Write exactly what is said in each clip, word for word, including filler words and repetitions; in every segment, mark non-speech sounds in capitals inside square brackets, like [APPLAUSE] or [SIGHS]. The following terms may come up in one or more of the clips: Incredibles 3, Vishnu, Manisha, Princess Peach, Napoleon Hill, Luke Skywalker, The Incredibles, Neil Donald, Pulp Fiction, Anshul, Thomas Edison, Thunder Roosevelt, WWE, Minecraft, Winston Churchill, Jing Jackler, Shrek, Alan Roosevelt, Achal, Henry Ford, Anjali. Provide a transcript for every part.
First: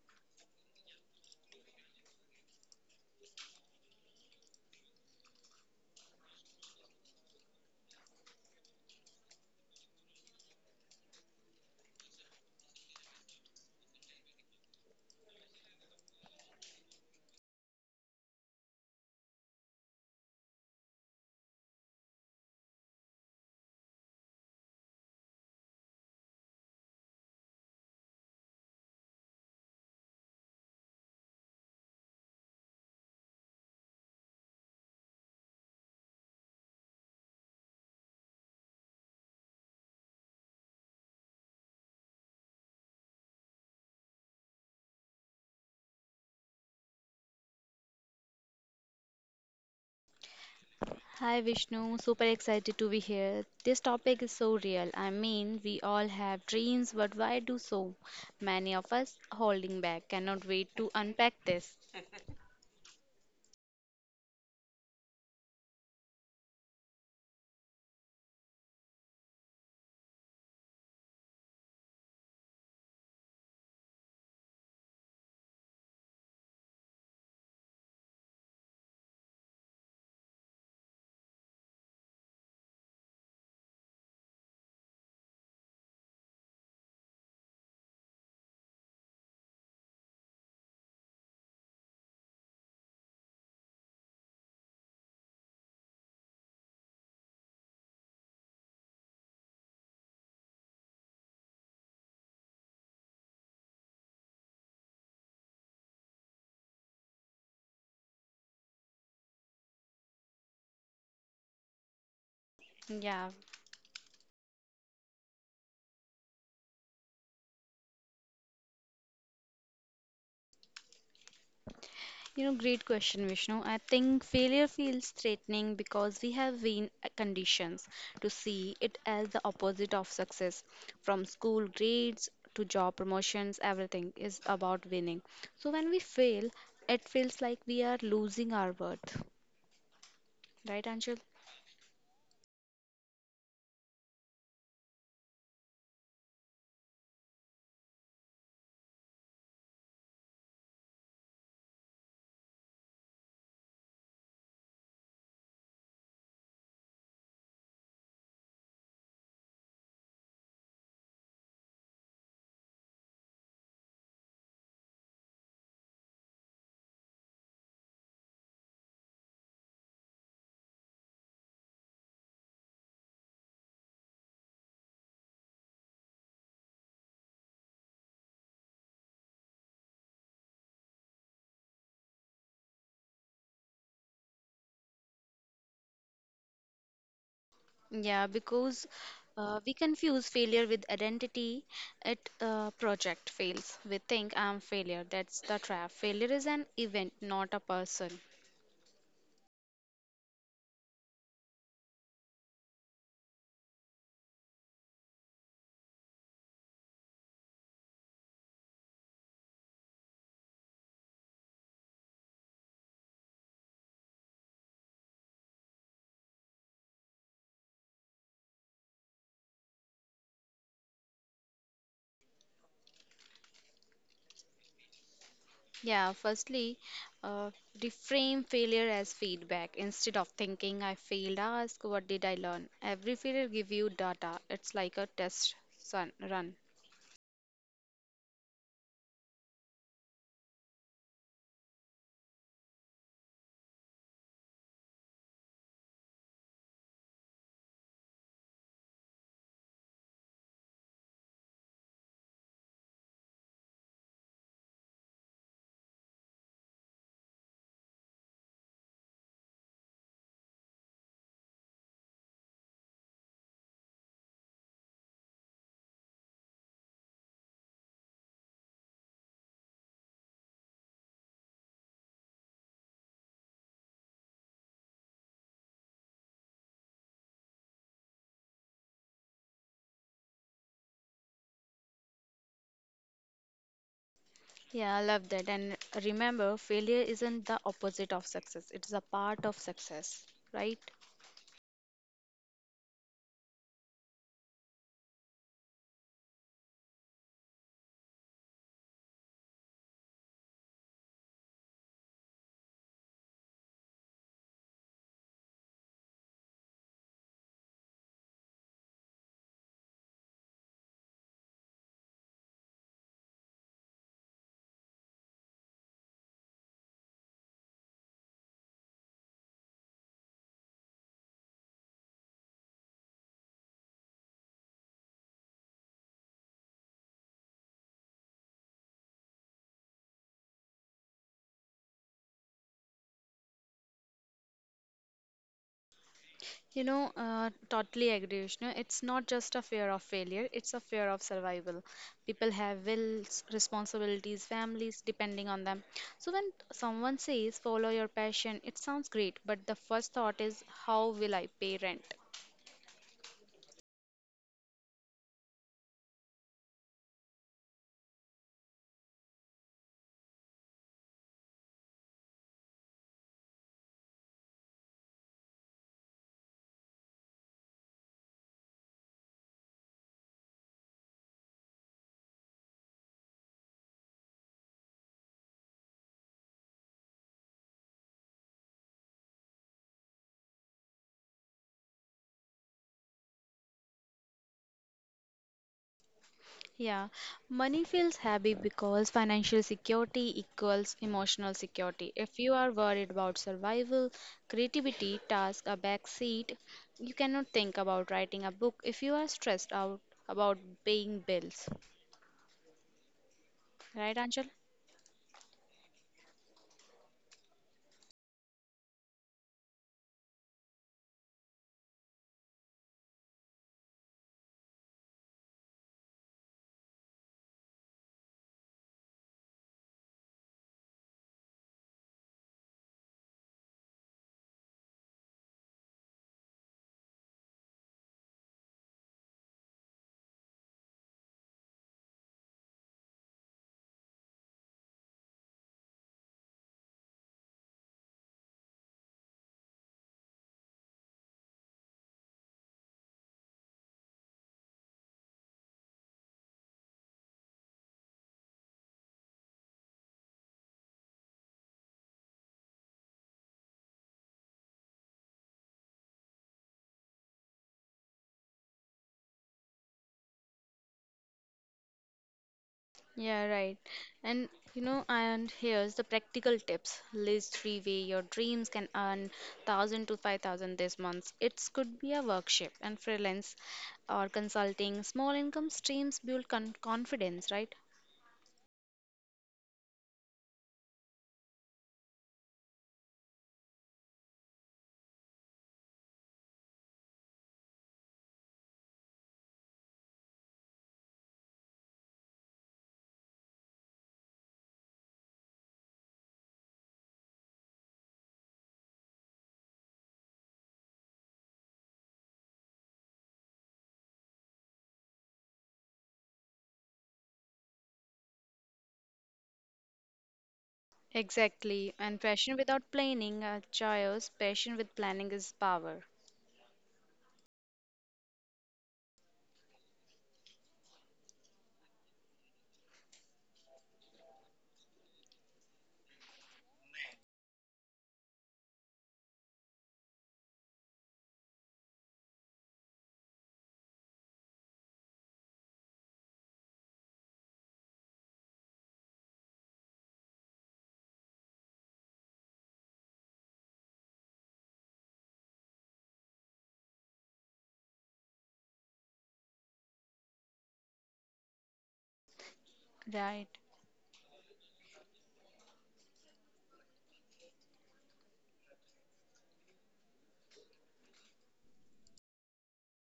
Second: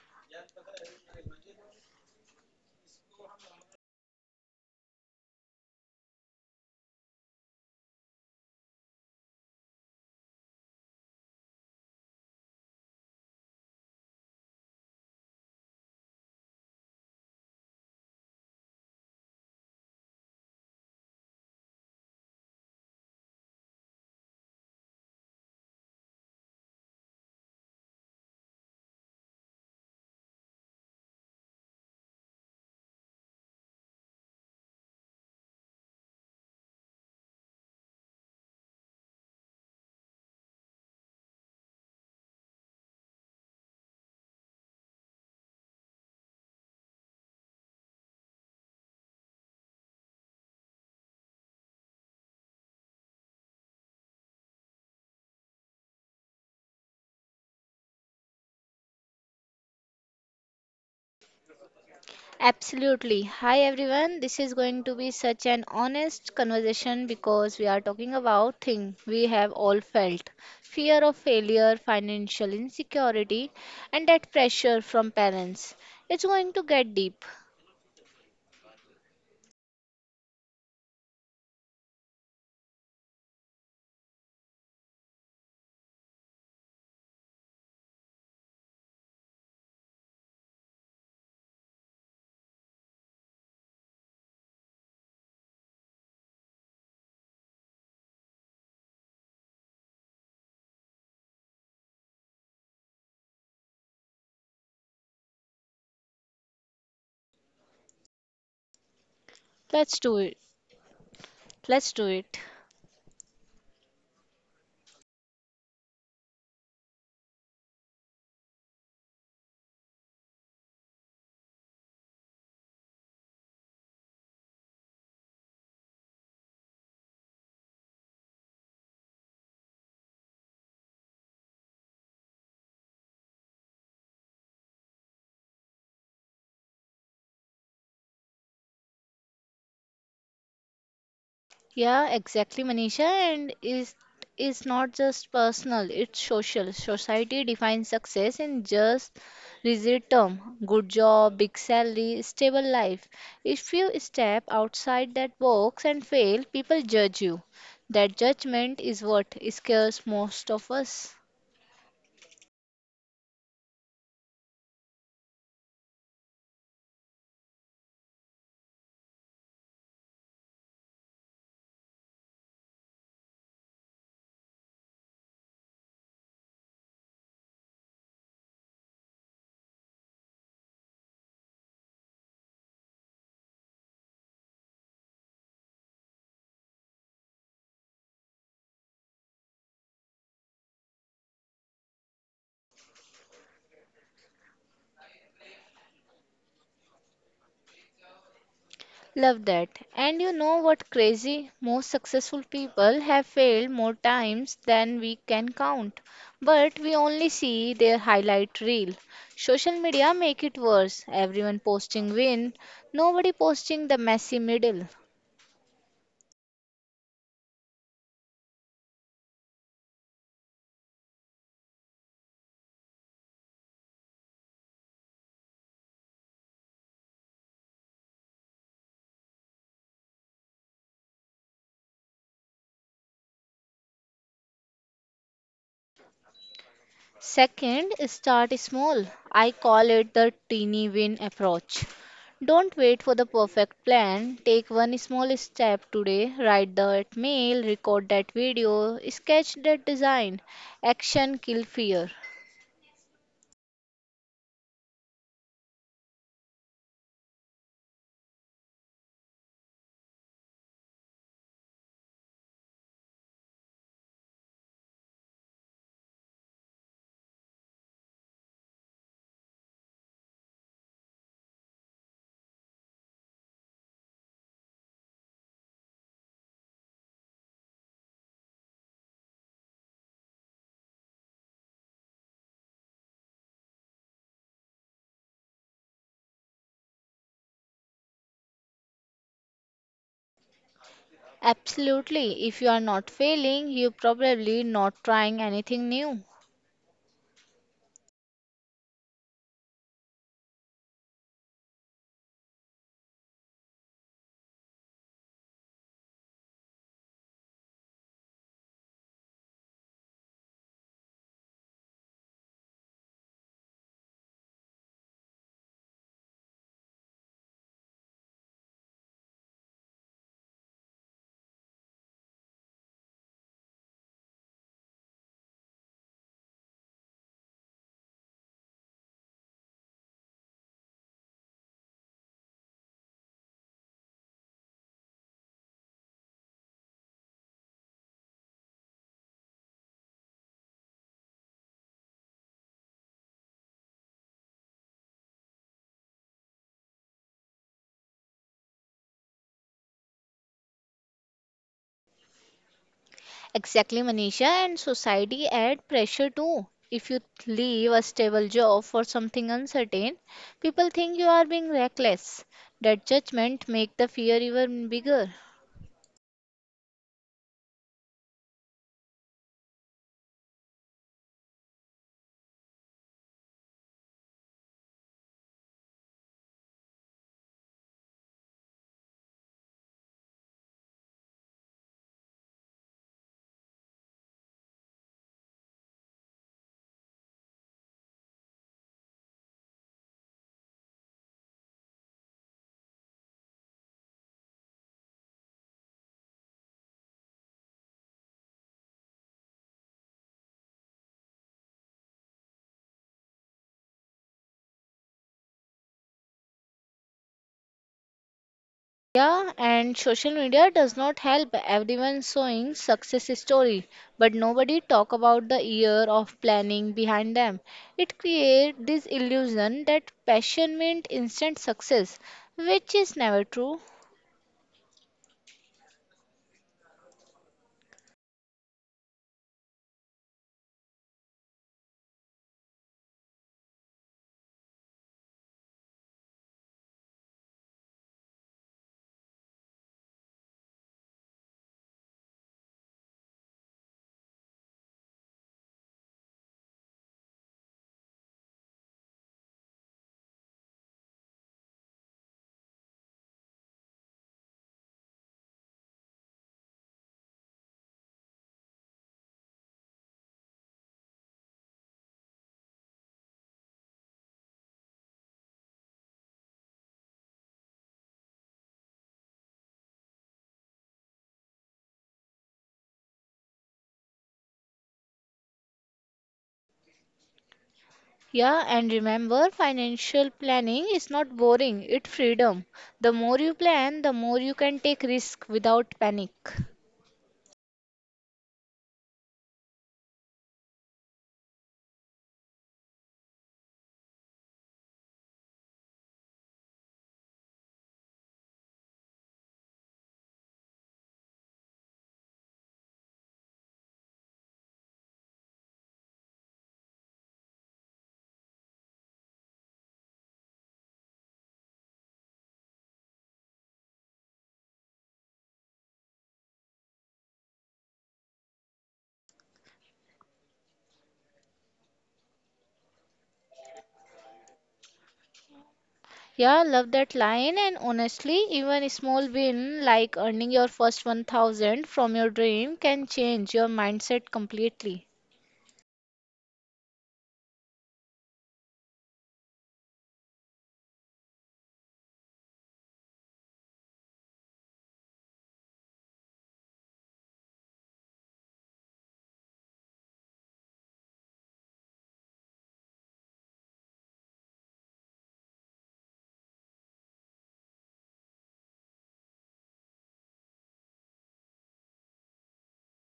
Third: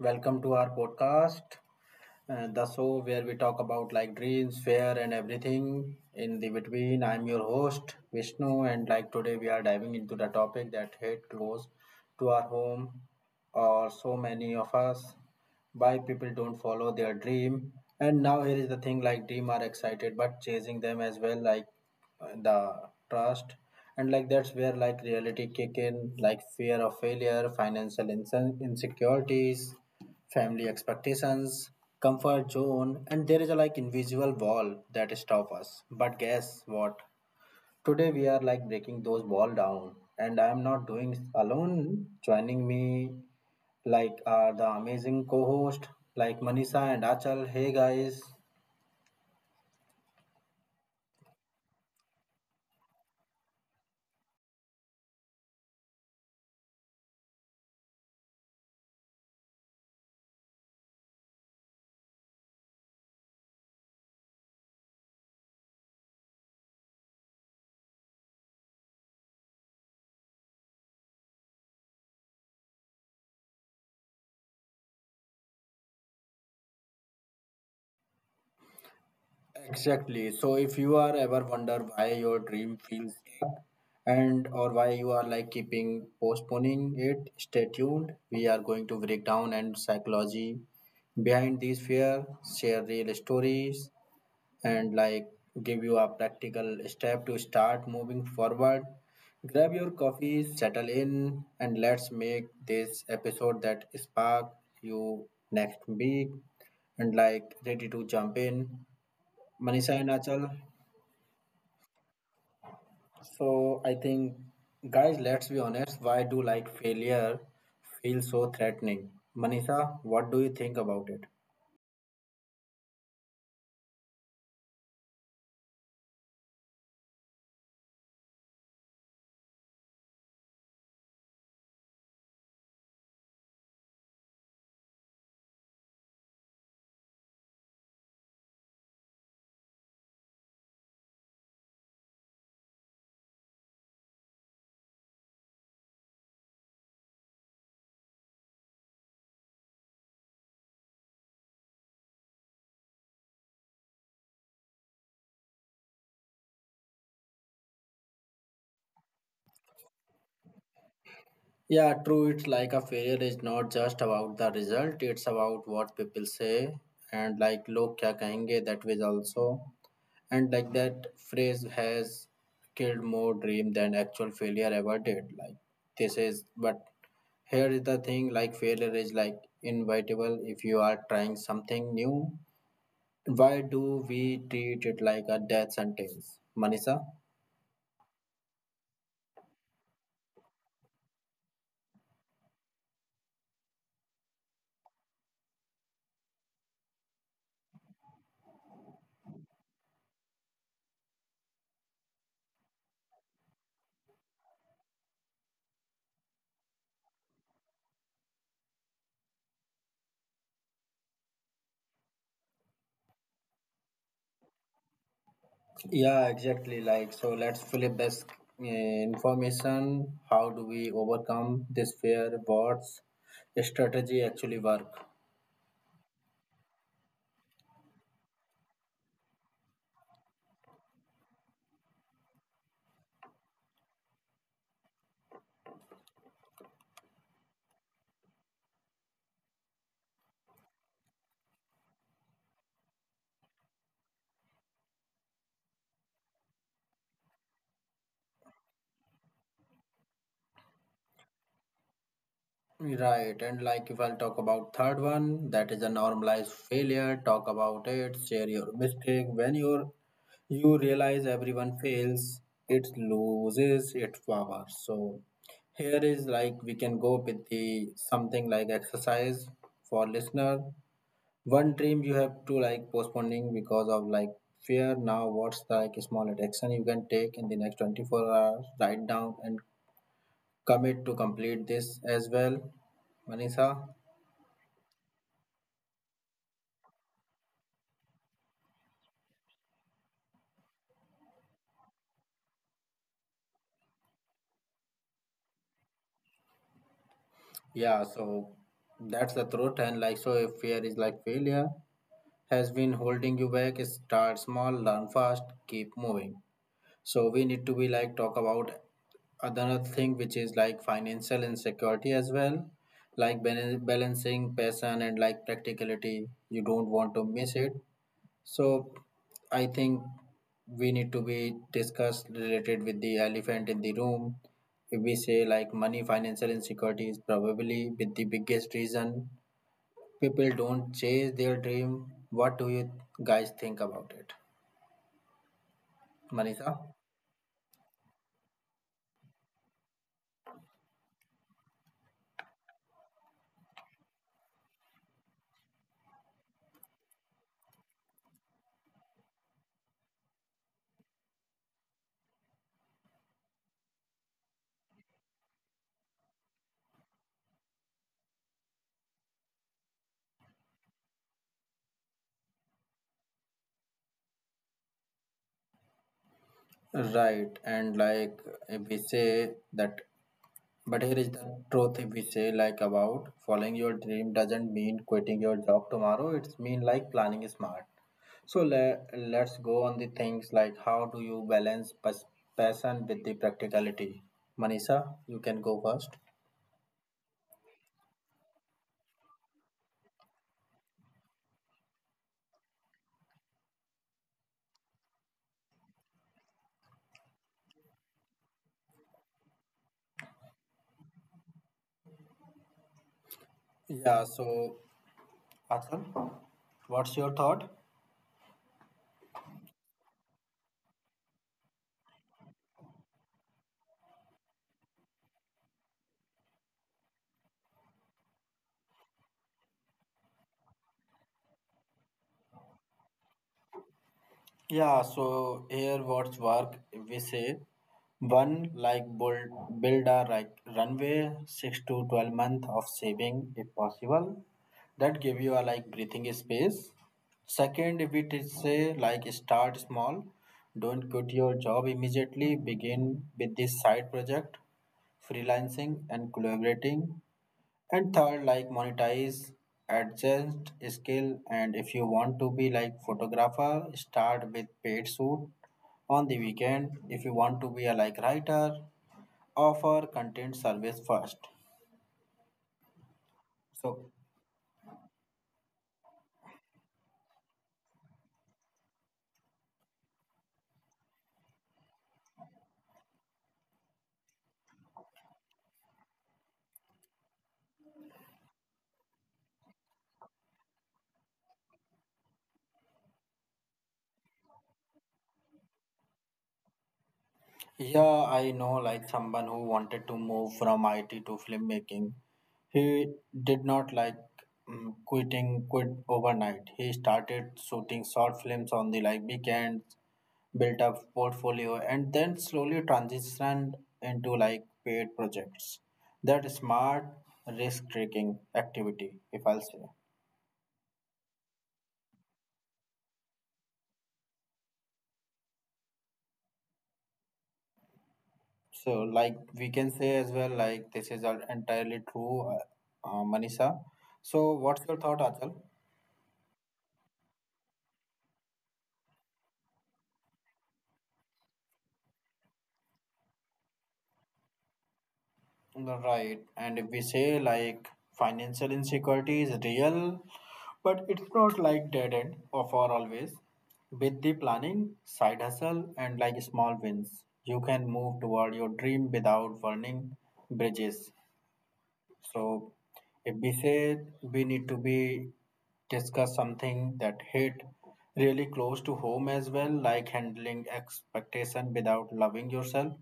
Welcome to our podcast uh, the show where we talk about like dreams, fear, and everything in the between. I'm your host Vishnu, and like today we are diving into the topic that hate close to our home, or so many of us, why people don't follow their dream. And now here is the thing: like dream are excited, but chasing them as well, like uh, the trust. And like that's where like reality kick in, like fear of failure, financial inse- insecurities, family expectations, comfort zone, and there is a like invisible wall that stop us. But guess what? Today we are like breaking those wall down, and I am not doing alone. Joining me, like are the amazing co-host like Manisha and Achal. Hey guys. Hi Vishnu, super excited to be here. This topic is so real. I mean, we all have dreams, but why do so many of us holding back? Cannot wait to unpack this. Absolutely. Hi everyone. This is going to be such an honest conversation because we are talking about things we have all felt. Fear of failure, financial insecurity, and that pressure from parents. It's going to get deep. Exactly. So if you are ever wonder why your dream feels stuck and or why you are like keeping postponing it, stay tuned. We are going to break down and psychology behind these fear, share real stories and like give you a practical step to start moving forward. Grab your coffee, settle in and let's make this episode that spark you next week and like ready to jump in. Manisha Let's and do it. Achal. Let's do it. Yeah, So I think, guys, let's be honest. Why do like failure feel so threatening? Manisha, what do you think about it? you know, great question, Vishnu. I think failure feels threatening because we have been conditioned to see it as the opposite of success. From school grades to job promotions, everything is about winning. So when we fail, it feels like we are losing our worth. Right, Anshul? Yeah, exactly, Manisha. And is is not just personal; it's social. Society defines success in just rigid term: good job, big salary, stable life. If you step outside that box and fail, people judge you. That judgment is what scares most of us. Yeah, true. It's like a failure is not just about the result. It's about what people say and like log kya kahenge that was also and like that phrase has killed more dream than actual failure ever did. Like this is but here is the thing like failure is like inevitable if you are trying something new. Why do we treat it like a death sentence, Manisha? Yeah, because uh, we confuse failure with identity. At uh, project fails, we think I'm failure. That's the trap. Failure is an event, not a person. Love that. And you know what crazy? Most successful people have failed more times than we can count. But we only see their highlight reel. Social media make it worse. Everyone posting win, nobody posting the messy middle. Yeah, exactly. Like, so let's flip this uh, information. How do we overcome this fear? What's strategy actually work? Yeah, firstly, uh, reframe failure as feedback. Instead of thinking I failed, ask what did I learn. Every failure give you data. It's like a test sun, run. Second, start small. I call it the teeny win approach. Don't wait for the perfect plan. Take one small step today. Write that mail, record that video, sketch that design. Action kill fear. Right, and like if I'll talk about third one, that is a normalized failure. Talk about it, share your mistake. When your you realize everyone fails it loses its power, so here is like we can go with the something like exercise for listener, one dream you have to like postponing because of like fear, now what's the like small action you can take in the next twenty-four hours, write down and commit to complete this as well. Manisha, Yeah, I love that. And remember, failure isn't the opposite of success. It's a part of success, right? Absolutely. If you are not failing, you're probably not trying anything new. yeah, so that's the truth and like so if fear is like failure has been holding you back, start small, learn fast, keep moving. So we need to be like talk about another thing which is like financial insecurity as well, like bal- balancing passion and like practicality. You don't want to miss it. So I think we need to be discussed related with the elephant in the room. If we say like money, financial insecurity is probably with the biggest reason people don't chase their dream. What do you guys think about it? Manisha? You know, uh, totally agree, Vishnu. It's not just a fear of failure, it's a fear of survival. People have wills, responsibilities, families depending on them. So when someone says follow your passion, it sounds great, but the first thought is how will I pay rent? Exactly, Manisha, and society add pressure too. If you leave a stable job for something uncertain, people think you are being reckless. That judgment make the fear even bigger. Right, and like if we say that, but here is the truth. If we say like about following your dream doesn't mean quitting your job tomorrow. It's mean like planning smart. So le- let's go on the things like how do you balance pas- passion with the practicality? Manisha, you can go first. Yeah, money feels happy because financial security equals emotional security. If you are worried about survival, creativity, task, a backseat, you cannot think about writing a book if you are stressed out about paying bills. Right, Yeah. Anjali? So, Atul, what's your thought? Yeah, and social media does not help. Everyone showing success story, but nobody talk about the year of planning behind them. It create this illusion that passion meant instant success, which is never true. Yeah, so here what's work we say, one, like build build a like runway, six to twelve month of saving if possible. That give you a like breathing space. Second, if it is say like start small, don't quit your job immediately. Begin with this side project, freelancing and collaborating. And third, like monetize, adjust skill, and if you want to be like photographer, start with paid shoot on the weekend. If you want to be a like writer, offer content service first. Yeah, right. So And you know, and here's the practical tips. List three way your dreams can earn one thousand to five thousand this month. It could be a workshop and freelance or consulting. Small income streams build con confidence, right? Yeah, and remember, financial planning is not boring, it's freedom. The more you plan, the more you can take risk without panic. yeah, I know like someone who wanted to move from I T to filmmaking. He did not like mm, quitting quit overnight. He started shooting short films on the like weekends, built up portfolio and then slowly transitioned into like paid projects. That smart risk taking activity, if I'll say. Exactly. And passion without planning, uh, choice, passion with planning is power. So like we can say as well like this is all entirely true, uh, uh, Manisha, so what's your thought, Achal? Yeah, love that line. And honestly, even a small win like earning your first one thousand from your dream can change your mindset completely. Right, and if we say like financial insecurity is real, but it's not like dead end of or for always. With the planning, side hustle, and like small wins, you can move toward your dream without burning bridges. So if Right. we say we need to be discuss something that hit really close to home as well, like handling expectation without loving yourself,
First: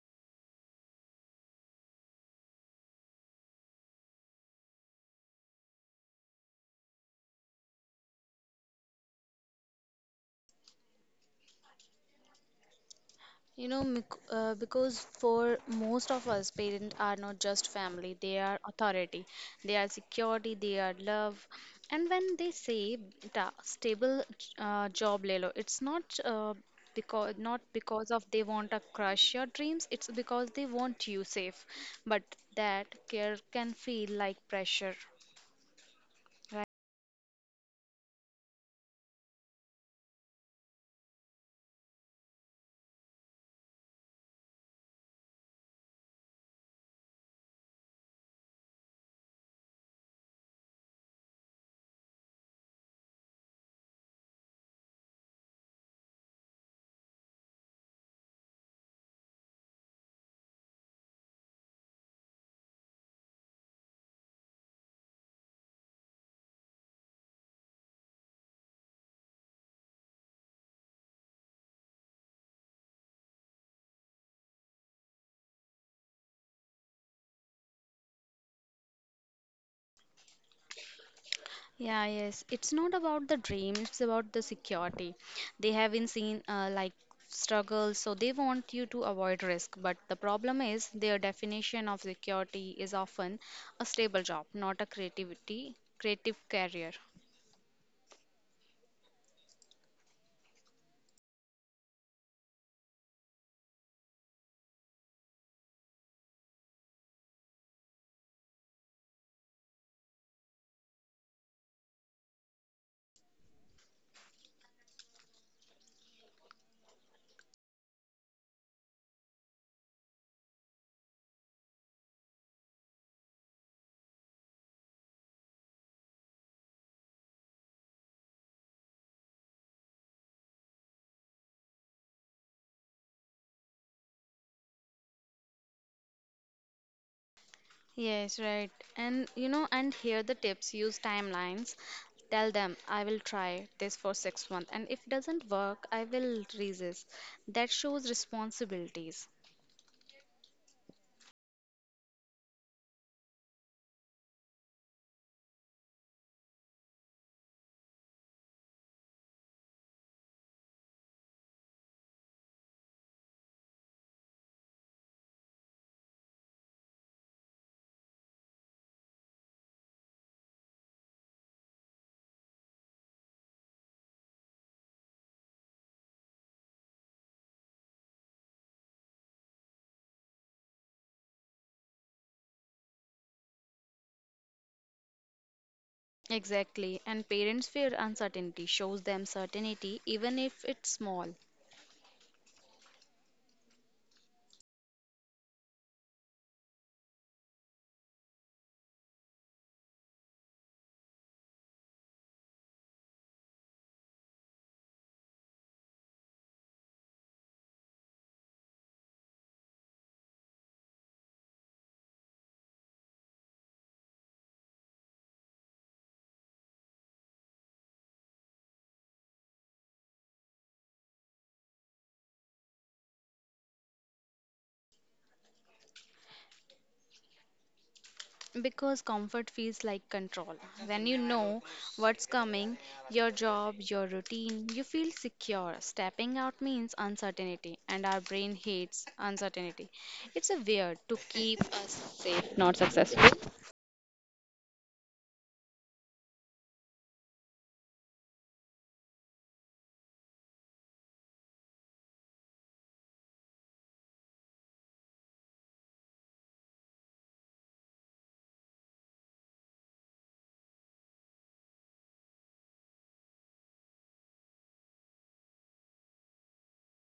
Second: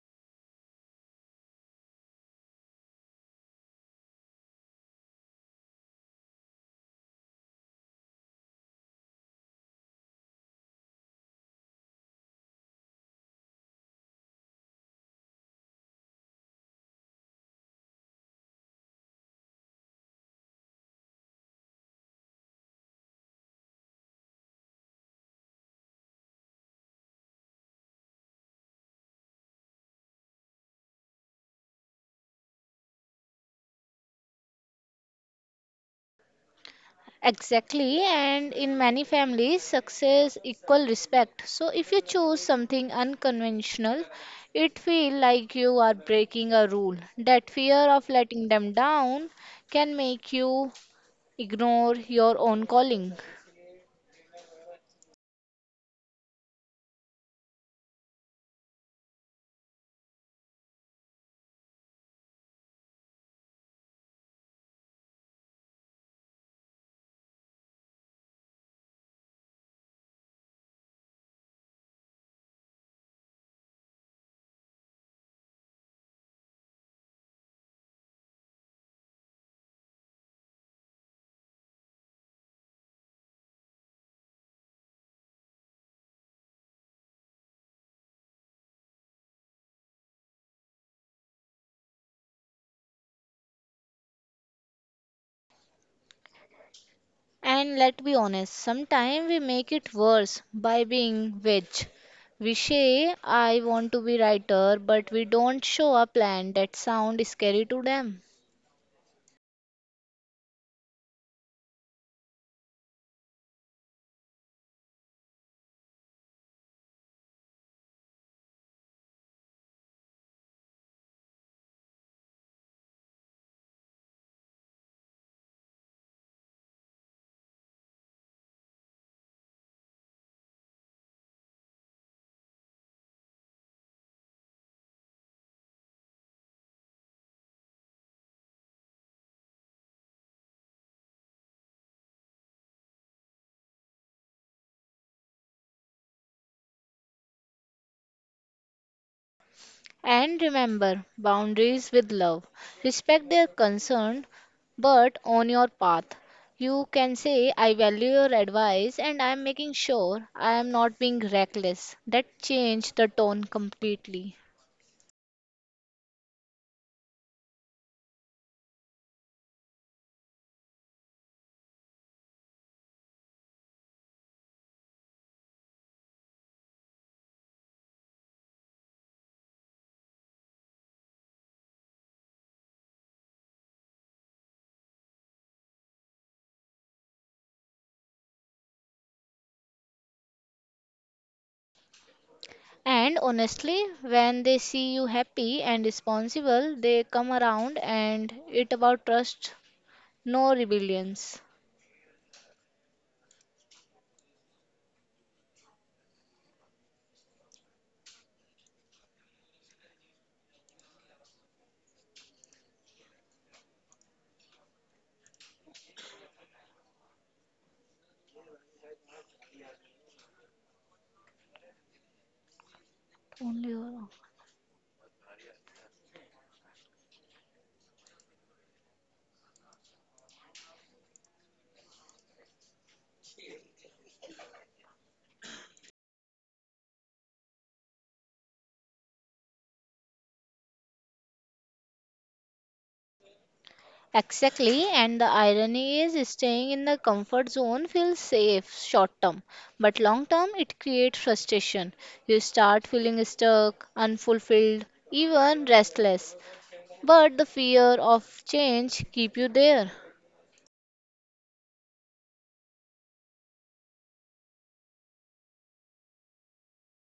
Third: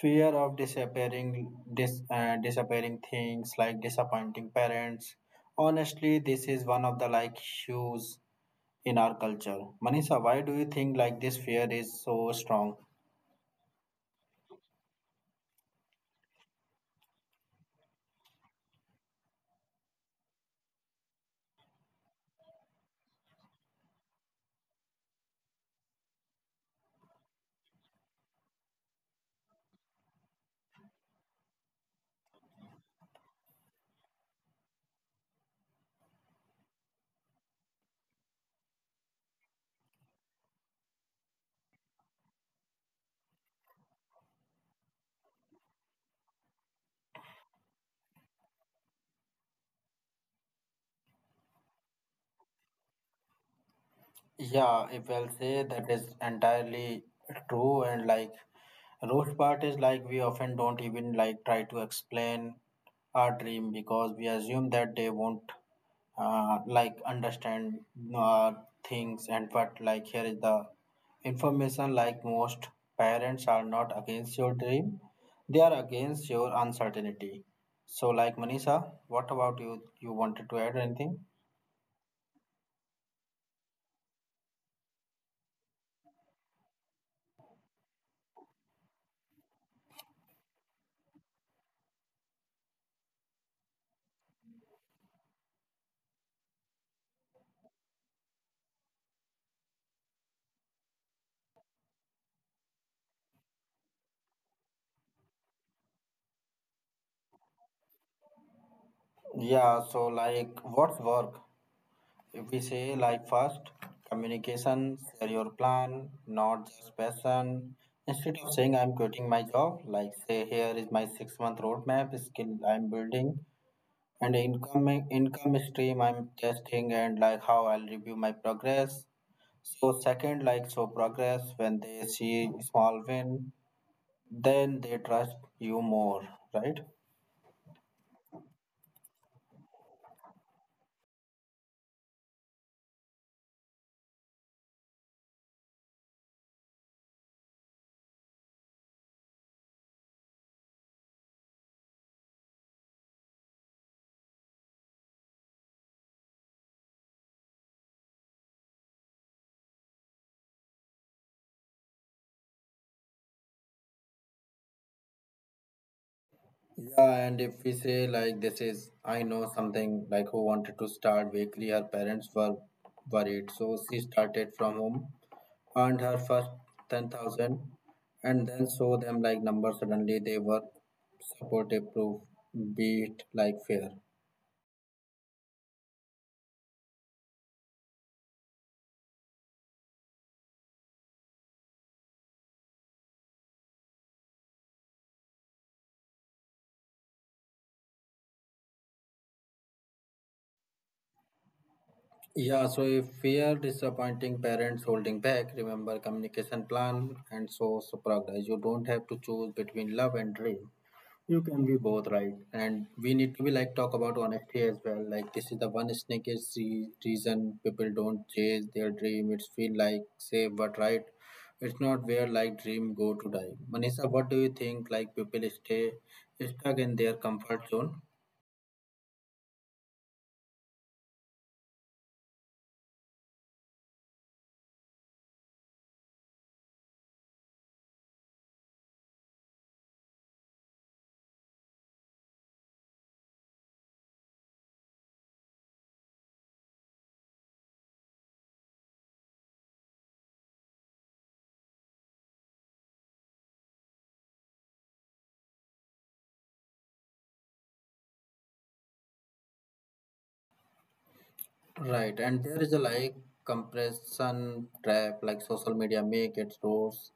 fear of disappearing, dis, uh, disappearing things like disappointing parents. Honestly, this is one of the like hues in our culture. Manisha, why do you think like this fear is so strong? You know, mic- uh, because for most of us, parents are not just family, they are authority, they are security, they are love. And when they say ta- stable uh, job, Lelo, it's not uh, because not because of they want to crush your dreams, it's because they want you safe. But that care can feel like pressure. Exactly, and in many families, success equal respect. So if you choose something unconventional, it feel like you are breaking a rule. That fear of letting them down can make you ignore your own calling. Yeah, if I'll say that is entirely true and like roast part is like we often don't even like try to explain our dream because we assume that they won't uh, like understand uh, things, and but like here is the information, like most parents are not against your dream, they are against your uncertainty. So like Manisha, what about you, you wanted to add anything? Yeah, yes. It's not about the dream, it's about the security. They haven't seen uh, like struggles, so they want you to avoid risk. But the problem is their definition of security is often a stable job, not a creativity, creative career. And let's be honest, sometimes we make it worse by being wedge. We say, I want to be writer, but we don't show a plan that sound scary to them. Yeah, so like what's work. If we say like first, communication, share your plan, not just passion. Instead of saying I'm quitting my job, like say here is my six month roadmap, skill I'm building, and income income stream I'm testing, and like how I'll review my progress. So second, like show progress, when they see small win, then they trust you more, right? Yes, right. And you know, and here the tips use timelines. Tell them I will try this for six months and if doesn't work, I will resist. That shows responsibilities. And remember boundaries with love. Respect their concern, but on your path. You can say, I value your advice and I am making sure I am not being reckless. That changed the tone completely. Yeah, and if we say like this is, I know something like who wanted to start weekly. Her parents were worried, so she started from home, earned her first ten thousand, and then saw them like numbers. Suddenly, they were supportive, proof beat like fear. Exactly, and parents fear uncertainty, shows them certainty even if it's small, And honestly, when they see you happy and responsible, they come around and it about trust, no rebellions. Yeah, so if fear, disappointing parents holding back, remember communication, plan and so so progress. You don't have to choose between love and dream. You can be both, right? And we need to be like talk about honesty as well. Like this is the one sneakiest re- reason people don't chase their dream. It's feel like safe, but right, it's not, where like dream go to die. Only your- Manisha, what do you think? Like people stay stuck in their comfort zone. because comfort feels like control. When you know what's coming, your job, your routine, you feel secure. Stepping out means uncertainty, and our brain hates uncertainty. It's a weird to keep us safe, not successful. Exactly, and the irony is staying in the comfort zone feels safe short term, but long term it creates frustration. You start feeling stuck, unfulfilled, even restless. But the fear of change keep you there. Right, and there is a like compression trap, like social media make it worse,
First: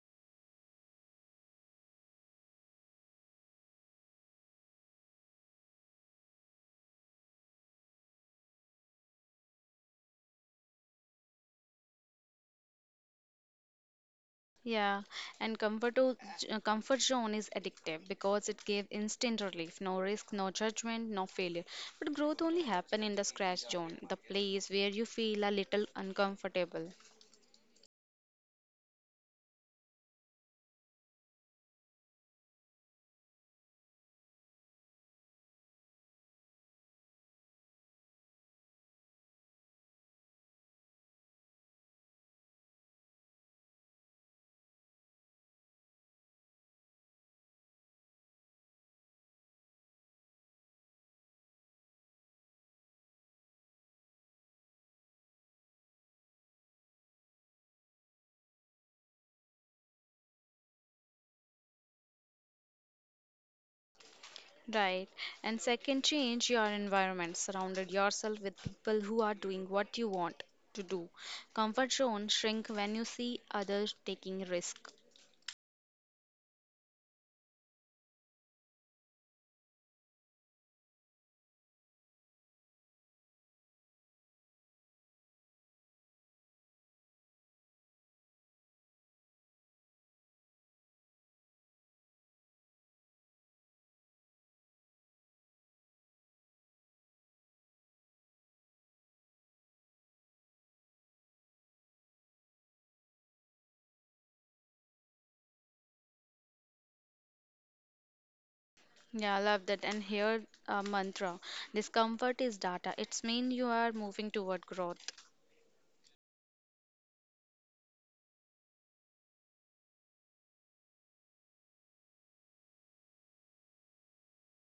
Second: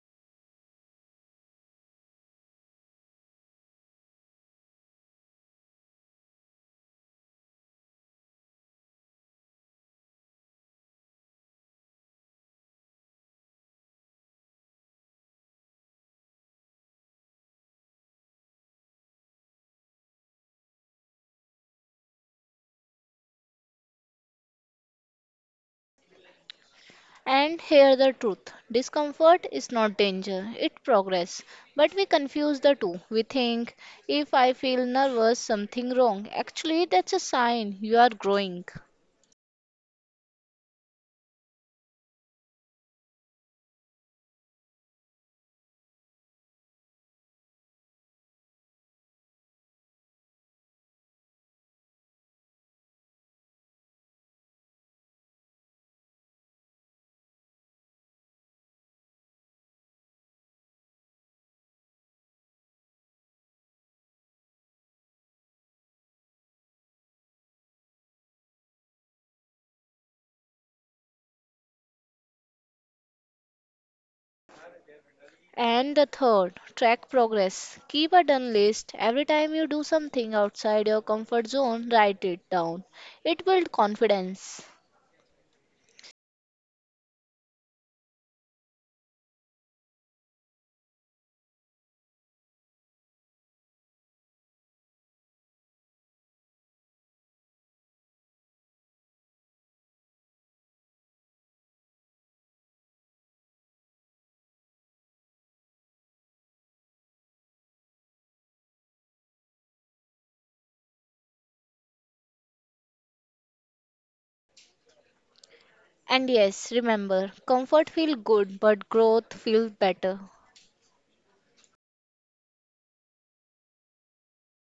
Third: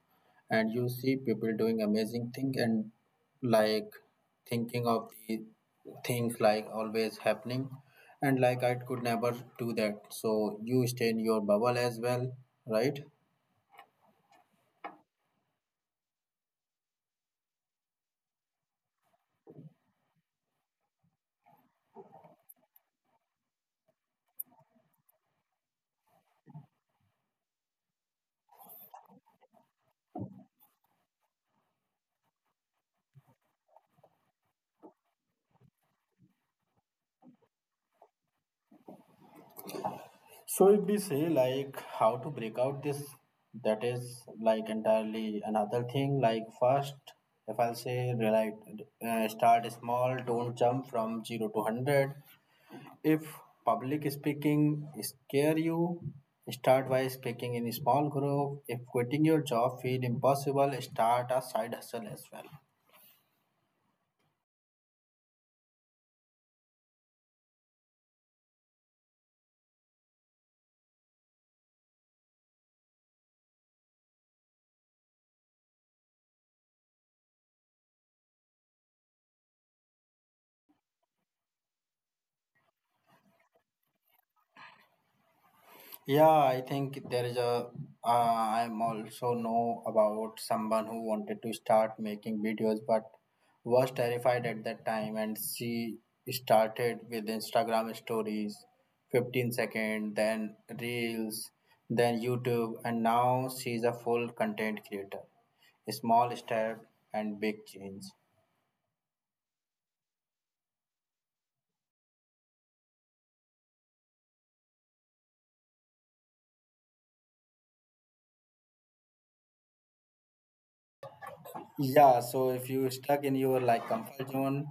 and you see people doing amazing thing and like thinking of the things like always happening, and like I could never do that. So you stay in your bubble as well, right? Yeah, and comfort o- z- uh, comfort zone is addictive because it gives instant relief, no risk, no judgment, no failure. But growth only happen in the scratch zone, the place where you feel a little uncomfortable. And hear the truth. Discomfort is not danger, it progress. But we confuse the two. We think if I feel nervous, something wrong. Actually, that's a sign you are growing. So if we say like how to break out this, that is like entirely another thing. Like first, if I'll say like uh, start small, don't jump from zero to hundred. If public speaking scare you, start by speaking in a small group. If quitting your job feel impossible, start a side hustle as well. Right. And second, change your environment. Surrounded yourself with people who are doing what you want to do. Comfort zone shrink when you see others taking risk. And the third, track progress. Keep a done list. Every time you do something outside your comfort zone, write it down. It builds confidence. Yeah, I think there is a. Uh, I'm also know about someone who wanted to start making videos but was terrified at that time, and she started with Instagram stories, fifteen second, then reels, then YouTube, and now she's a full content creator. Small step and big change. Yeah, I love that. And here, a mantra. Discomfort is data. It's mean you are moving toward growth. And yes, remember, comfort feels good, but growth feels better. Yeah, so if you stuck in your like comfort zone,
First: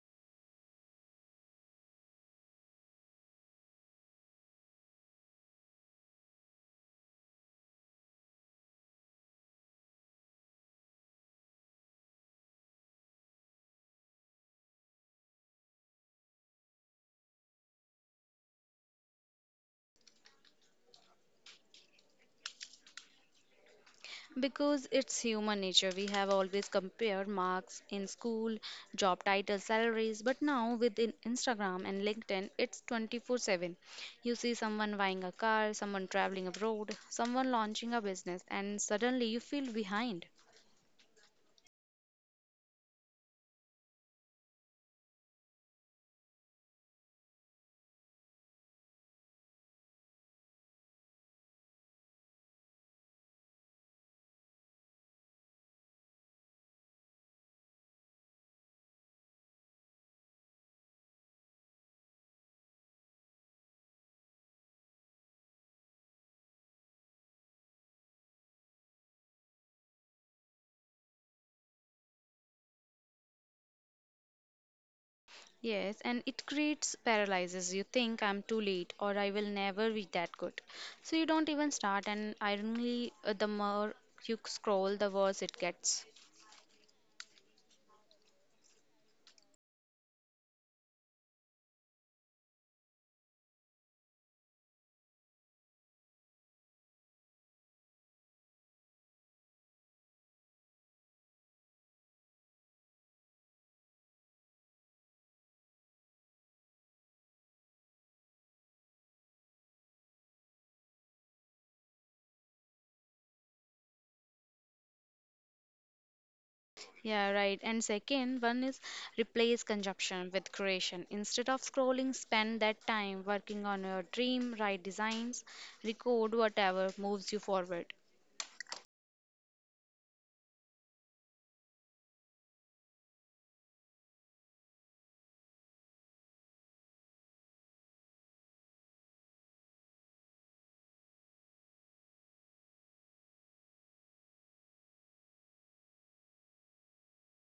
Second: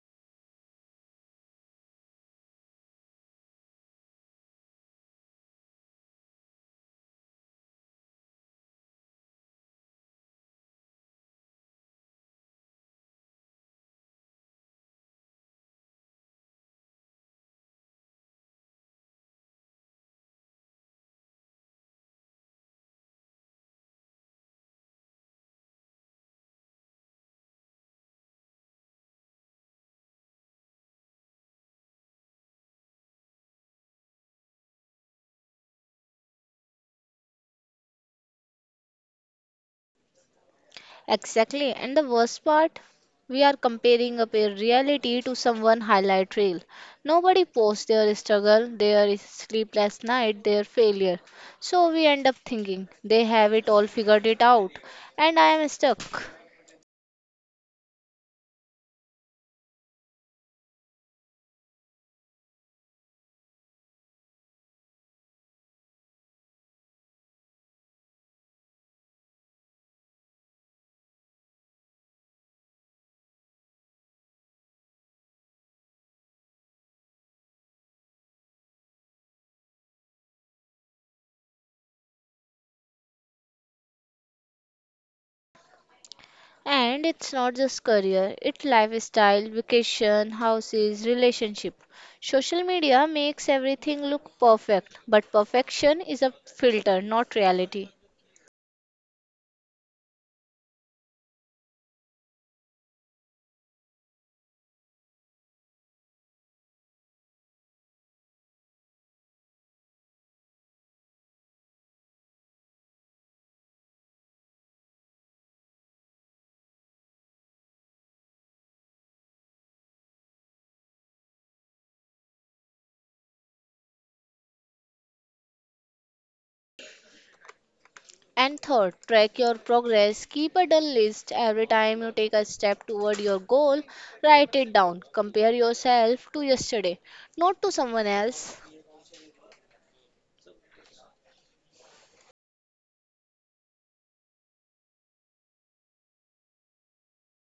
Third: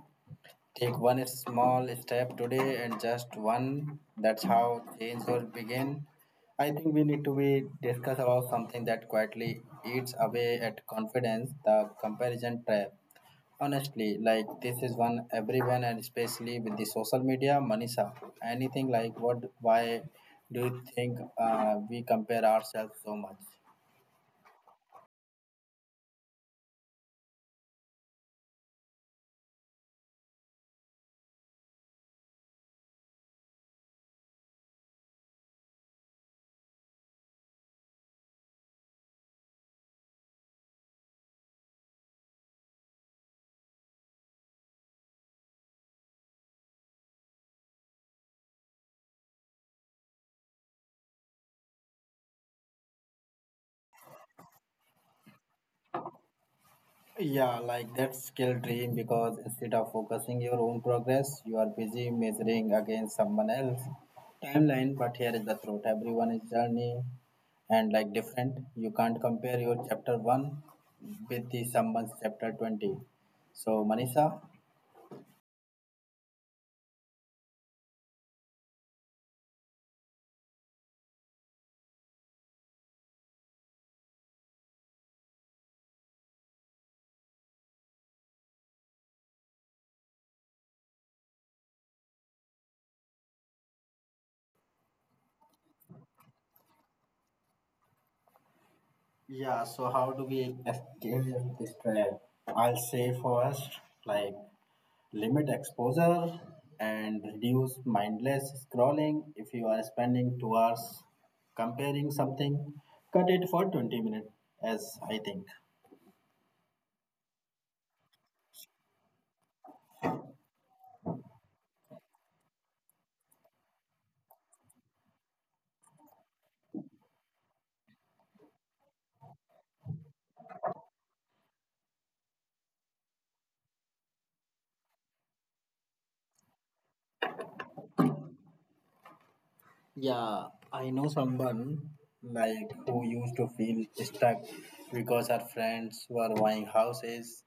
take one small step today and just one. That's how change will begin. I think we need to be discuss about something that quietly eats away at confidence, the comparison trap. Honestly, like this is one everyone and especially with the social media, Manisha. Anything like what? Why do you think uh, we compare ourselves so much? Because it's human nature. We have always compared marks in school, job titles, salaries, but now with in- Instagram and LinkedIn, it's twenty-four seven. You see someone buying a car, someone traveling abroad, someone launching a business, and suddenly you feel behind. Exactly. And the worst part, we are comparing up a reality to someone highlight reel. Nobody posts their struggle, their sleepless night, their failure. So we end up thinking they have it all figured it out, and I am stuck. Yeah, like that skill dream because instead of focusing your own progress, you are busy measuring against someone else timeline. But here is the truth: everyone is journey and like different. You can't compare your chapter one with the someone's chapter twenty. So Manisha, Yes, and it creates paralysis. You think I'm too late or I will never be that good. So you don't even start, and ironically, uh, the more you scroll, the worse it gets. And it's not just career, it's lifestyle, vacation, houses, relationship. Social media makes everything look perfect, but perfection is a filter, not reality. yeah. So how do we escape this trial? I'll say first, like limit exposure and reduce mindless scrolling. If you are spending two hours comparing something, cut it for twenty minutes, as I think. Yeah, right. And second one is replace consumption with creation. Instead of scrolling, spend that time working on your dream, write designs, record whatever moves you forward. And third, track your progress. Keep a dull list every time you take a step toward your goal. Write it down. Compare yourself to yesterday, not to someone else. Yeah, I know someone like who used to feel stuck because her friends were buying houses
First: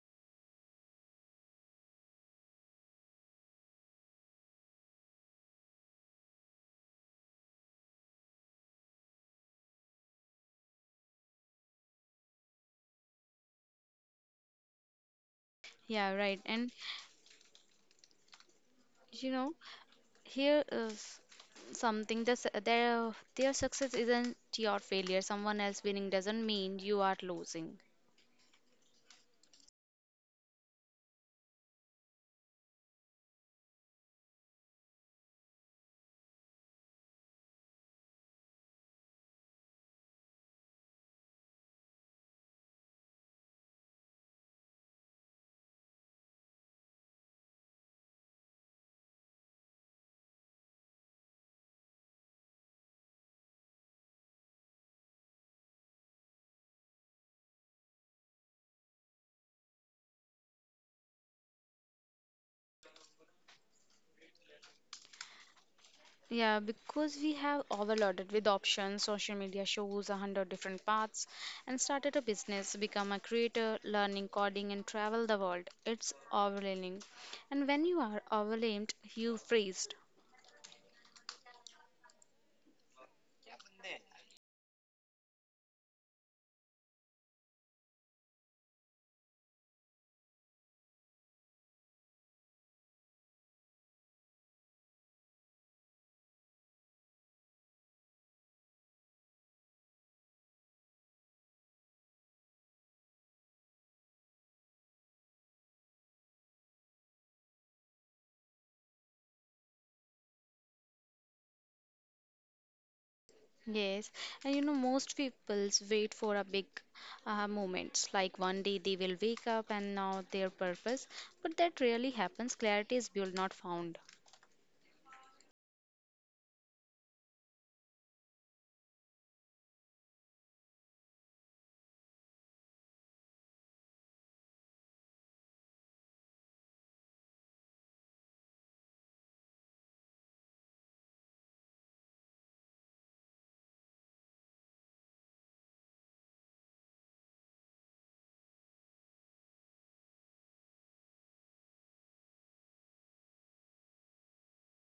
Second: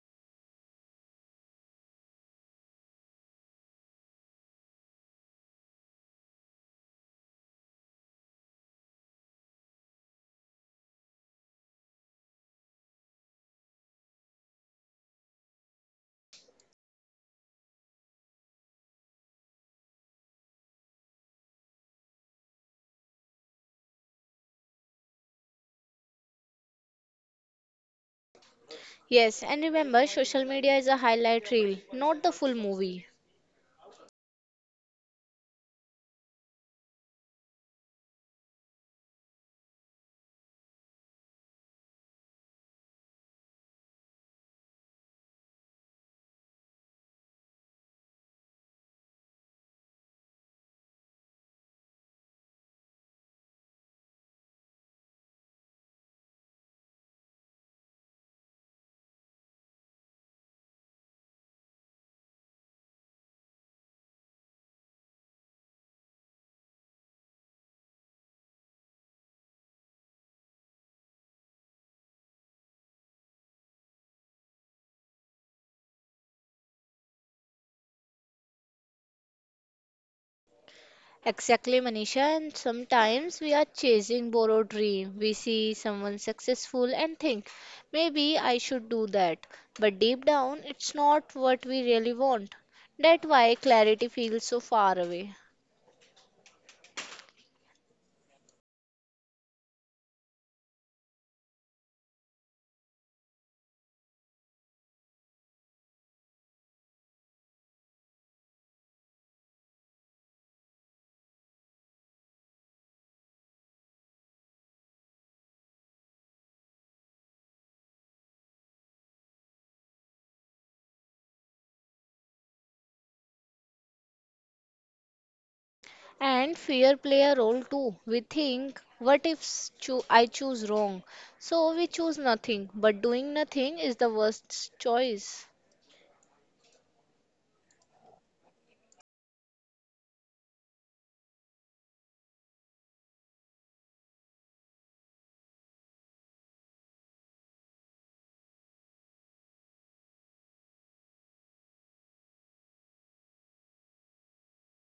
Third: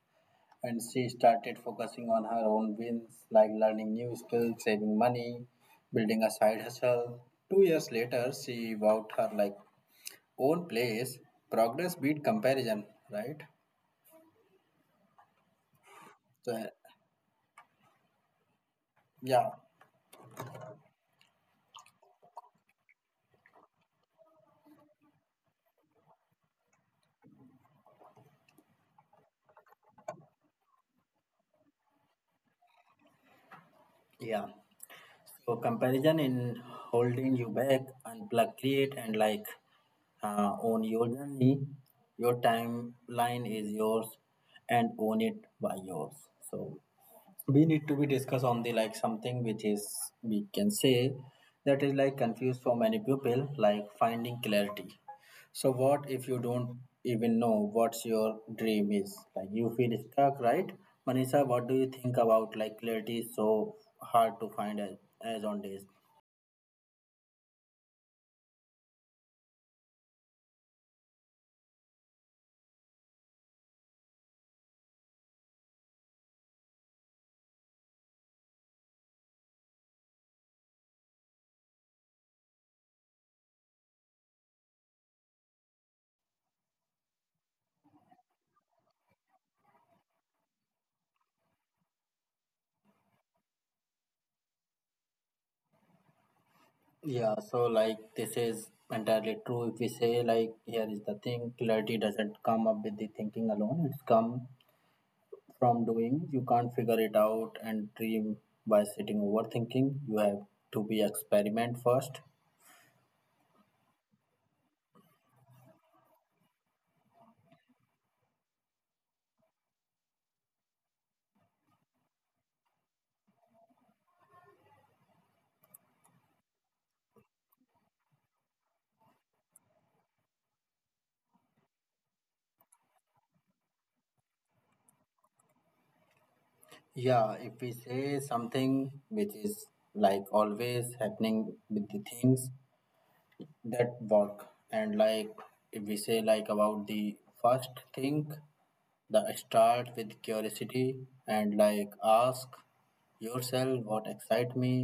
and she started focusing on her own wins like learning new skills, saving money, building a side hustle. Two years later, she bought her like own place, progress beat comparison, right? Yeah, right. So, And you yeah, know, here is something that their their success isn't your failure. Someone else winning doesn't mean you are losing. Yes, and remember, social media is a highlight reel, not the full movie. yeah. So comparison in holding you back, unplug, create, and like uh, own your journey. Your timeline is yours, and own it by yours. So we need to be discuss on the like something which is we can say that is like confused for many people like finding clarity. So what if you don't even know what's your dream is, like you feel stuck, right? Manisha, what do you think about like clarity is so hard to find as, as on days. Yeah, because we have overloaded with options, social media shows a hundred different paths, and started a business, become a creator, learning coding, and travel the world. It's overwhelming. And when you are overwhelmed, you freeze. Exactly, Manisha. And sometimes we are chasing borrowed dream. We see someone successful and think, maybe I should do that. But deep down, it's not what we really want. That's why clarity feels so far away. Yeah, so like this is entirely true, if we say like here is the thing, clarity doesn't come up with the thinking alone, it's come from doing. You can't figure it out and dream by sitting overthinking. You have to be experiment first. Yes, and you know, most people's wait for a big uh, moments like one day they will wake up and know their purpose, but that rarely happens. Clarity is built, not found. And fear play a role too. We think, what if s- choo- I choose wrong? So we choose nothing. But doing nothing is the worst choice. Yeah, if we say something which is like always happening with the things, that work and like if we say like about the first thing the start with curiosity and like ask yourself what excite me,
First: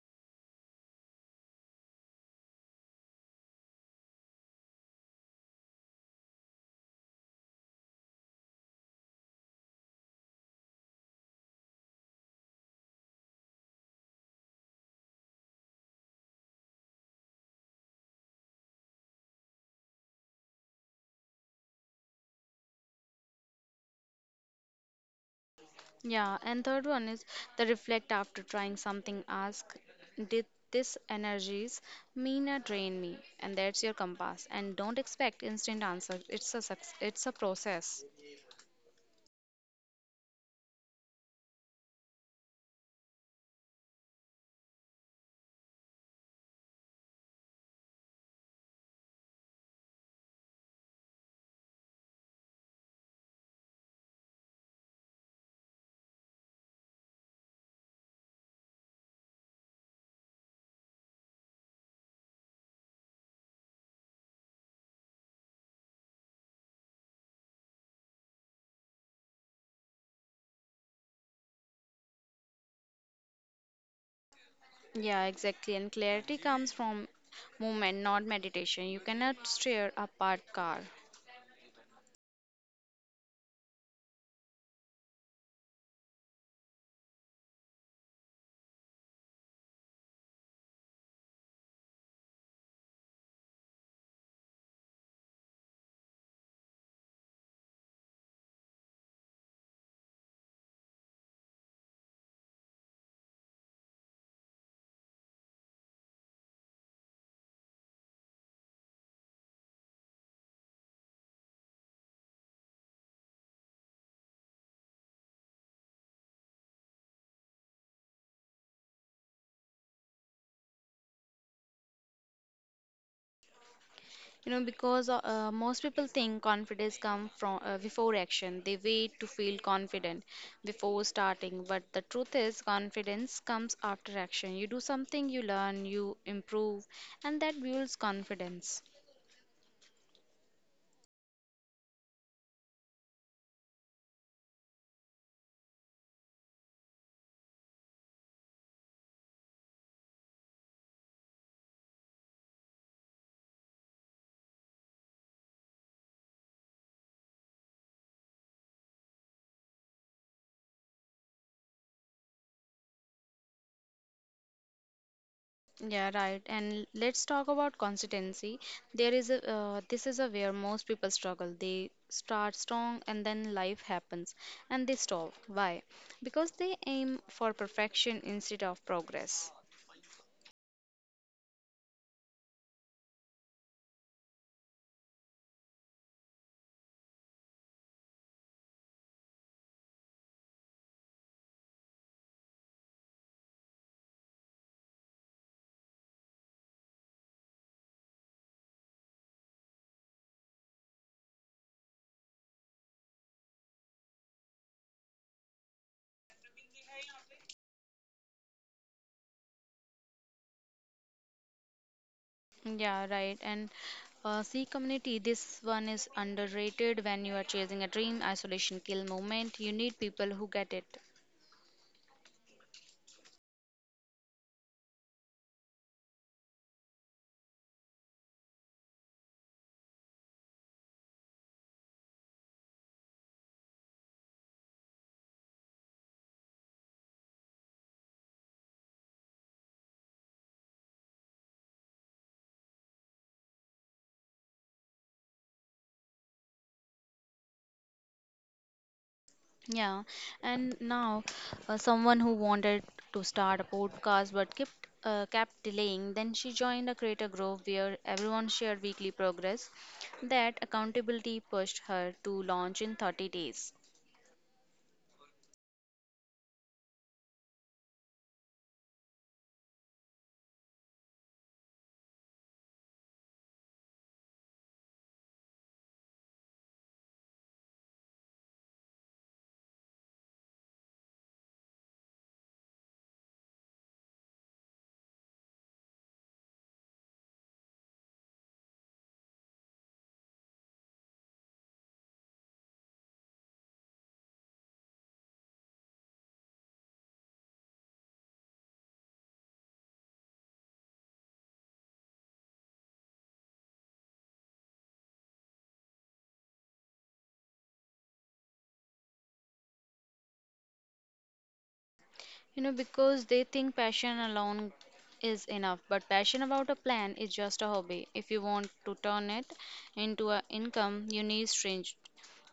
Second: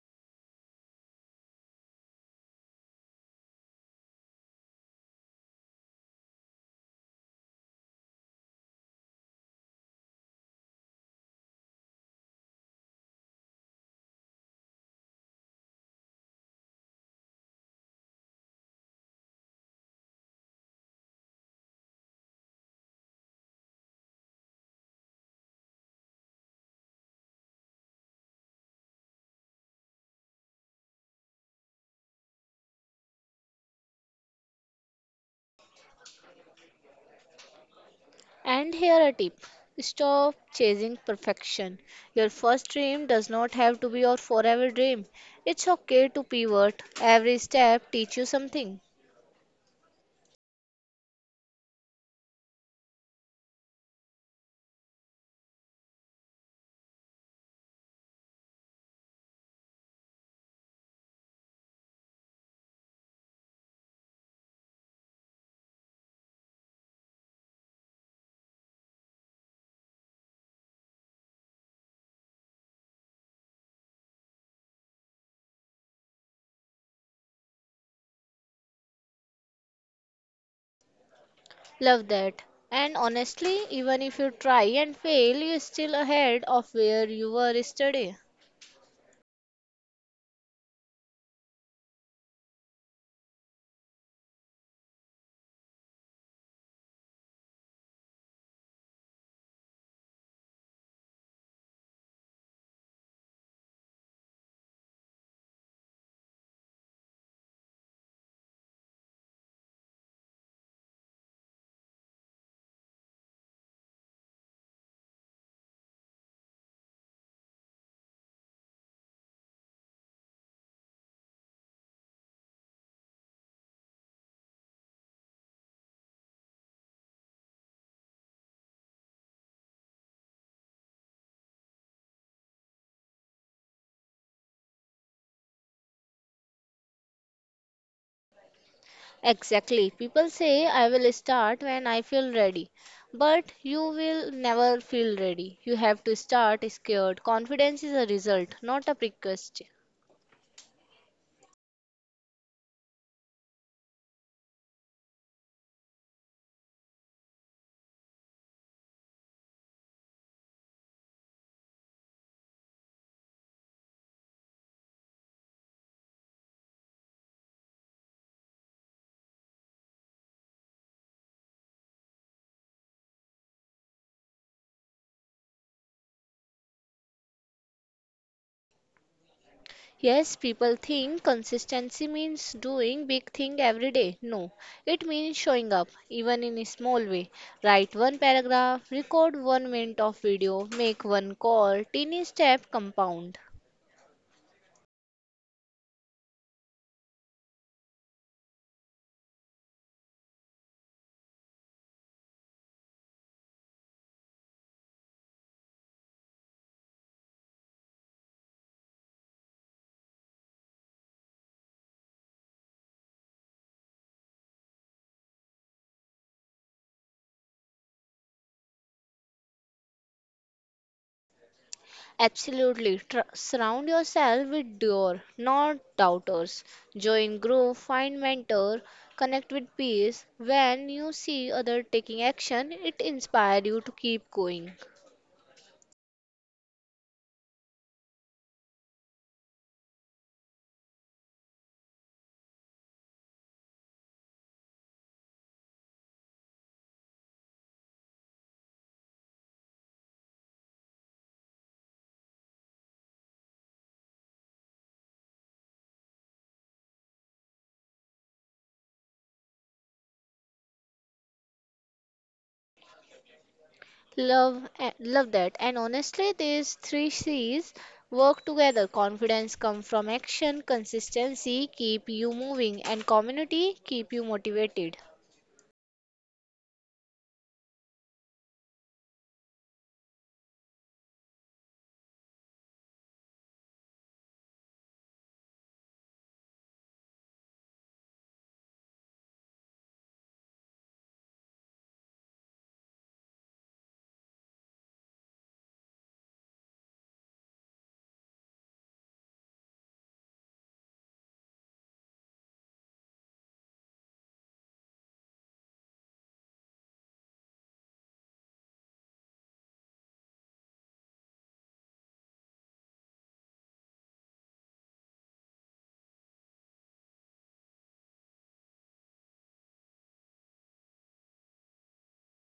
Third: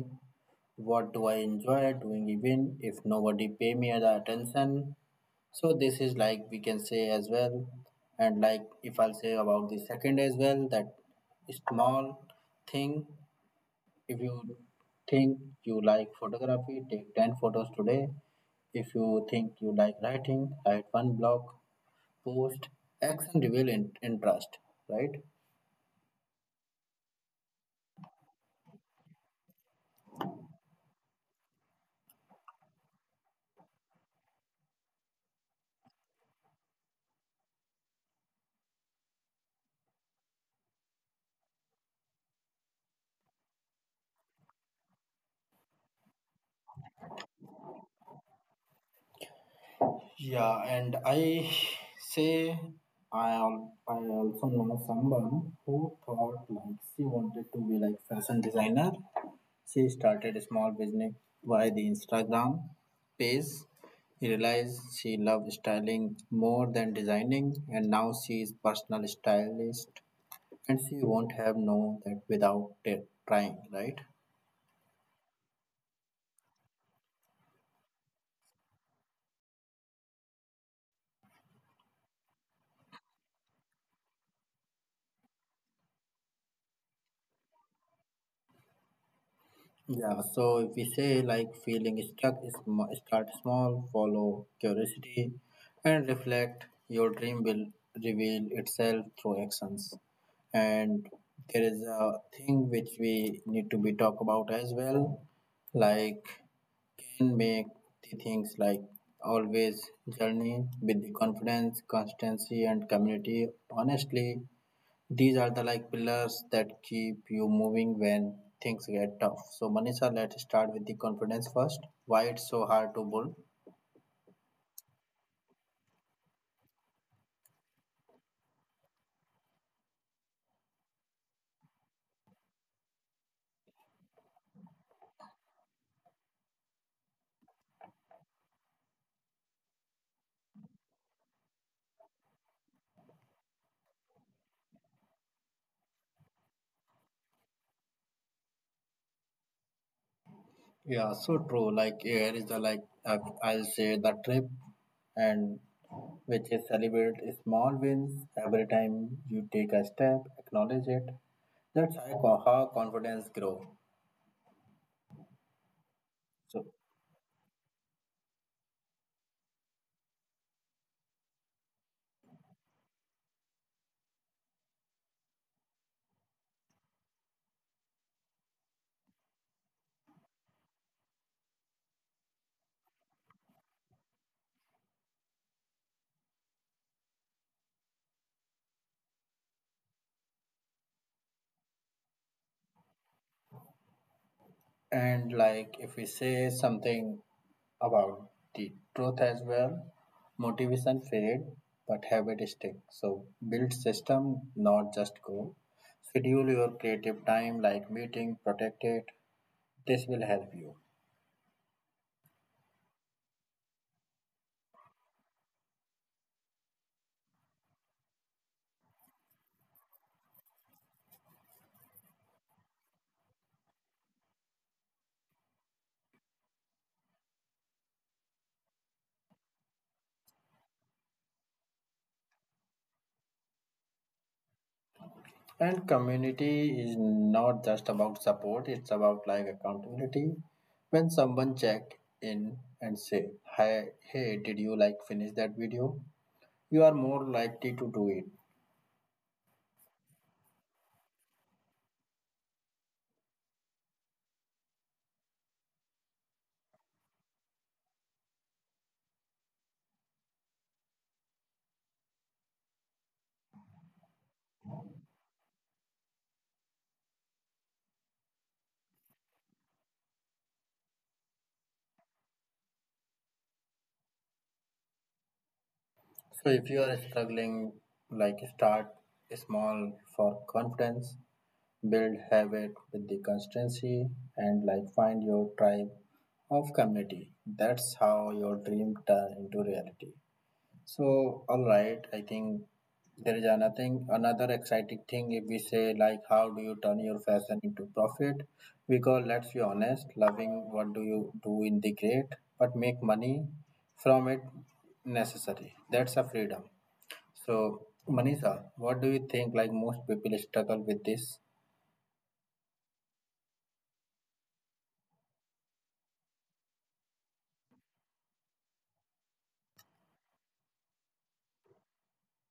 what do I enjoy doing even if nobody pay me the attention, so this is like we can say as well. And like if I'll say about the second as well, that small thing, if you think you like photography, take ten photos today. If you think you like writing, write one blog post. Action reveal in- interest, right? Yeah, and third one is the reflect after trying something. Ask, did this energies mean or drain me? And that's your compass. And don't expect instant answer. It's a suc- it's a process. And here a tip stop chasing perfection. Your first dream does not have to be your forever dream. It's okay to pivot. Every step teach you something. Yeah, and I say I al- I also know someone who thought like she wanted to be like fashion designer. She started a small business via the Instagram page. She realized she loved styling more than designing, and now she is personal stylist. And she won't have known that without t- trying, right? Yeah, exactly. And clarity comes from movement, not meditation. You cannot steer a parked car. Love that. And honestly, even if you try and fail, you're still ahead of where you were yesterday. Yeah, so if we say like feeling stuck, is sm- start small, follow curiosity, and reflect, your dream will reveal itself through actions. And there is a thing which we need to be talk about as well, like can make the things like always journey with the confidence, constancy, and community. Honestly, these are the like pillars that keep you moving when things get tough. So Manisha, let's start with the confidence first. Why it's so hard to build? You know, because uh, uh, most people think confidence comes from uh, before action. They wait to feel confident before starting, but the truth is, confidence comes after action. You do something, you learn, you improve, and that builds confidence. Exactly. People say I will start when I feel ready. But you will never feel ready. You have to start scared. Confidence is a result, not a prerequisite. Yeah, so true. Like here is the like uh, I'll say the trip, and which is celebrate small wins every time you take a step. Acknowledge it. That's how how confidence grow. Yeah, right. So And let's talk about consistency. There is a uh, this is a where most people struggle. They start strong and then life happens and they stop. Why? Because they aim for perfection instead of progress. Yes, people think consistency means doing big thing every day. No, it means showing up, even in a small way. Write one paragraph, record one minute of video, make one call, Tiny step compound. and like if we say something about the truth as well. Motivation fade, but habit stick. So build system, not just goal. Schedule your creative time like meeting, protect it. This will help you. Yeah, right. And uh, see, community, this one is underrated when you are chasing a dream, isolation kill moment. You need people who get it. Absolutely, tr- surround yourself with doer, not doubters. Join group, find mentor, connect with peers. When you see other taking action, it inspires you to keep going. And community is not just about support, it's about like accountability. When someone check in and say, hi, hey, did you like finish that video? You are more likely to do it. Yeah. And now, uh, someone who wanted to start a podcast but kept uh, kept delaying, then she joined a creator group where everyone shared weekly progress. That accountability pushed her to launch in thirty days. Love, eh, love that. And honestly, these three C's work together. Confidence come from action, consistency keep you moving, and community keep you motivated. So if you are struggling, like start small for confidence, build habit with the consistency, and like find your tribe of community. That's how your dream turn into reality. So all right, I think there is another another exciting thing if we say like how do you turn your fashion into profit? Because let's be honest, loving what do you do in the great, but make money from it necessary. That's a freedom. So, Manisha, what do you think? Like most people struggle with this. You know, because they think passion alone is enough, but passion about a plan is just a hobby. If you want to turn it into an income, you need strange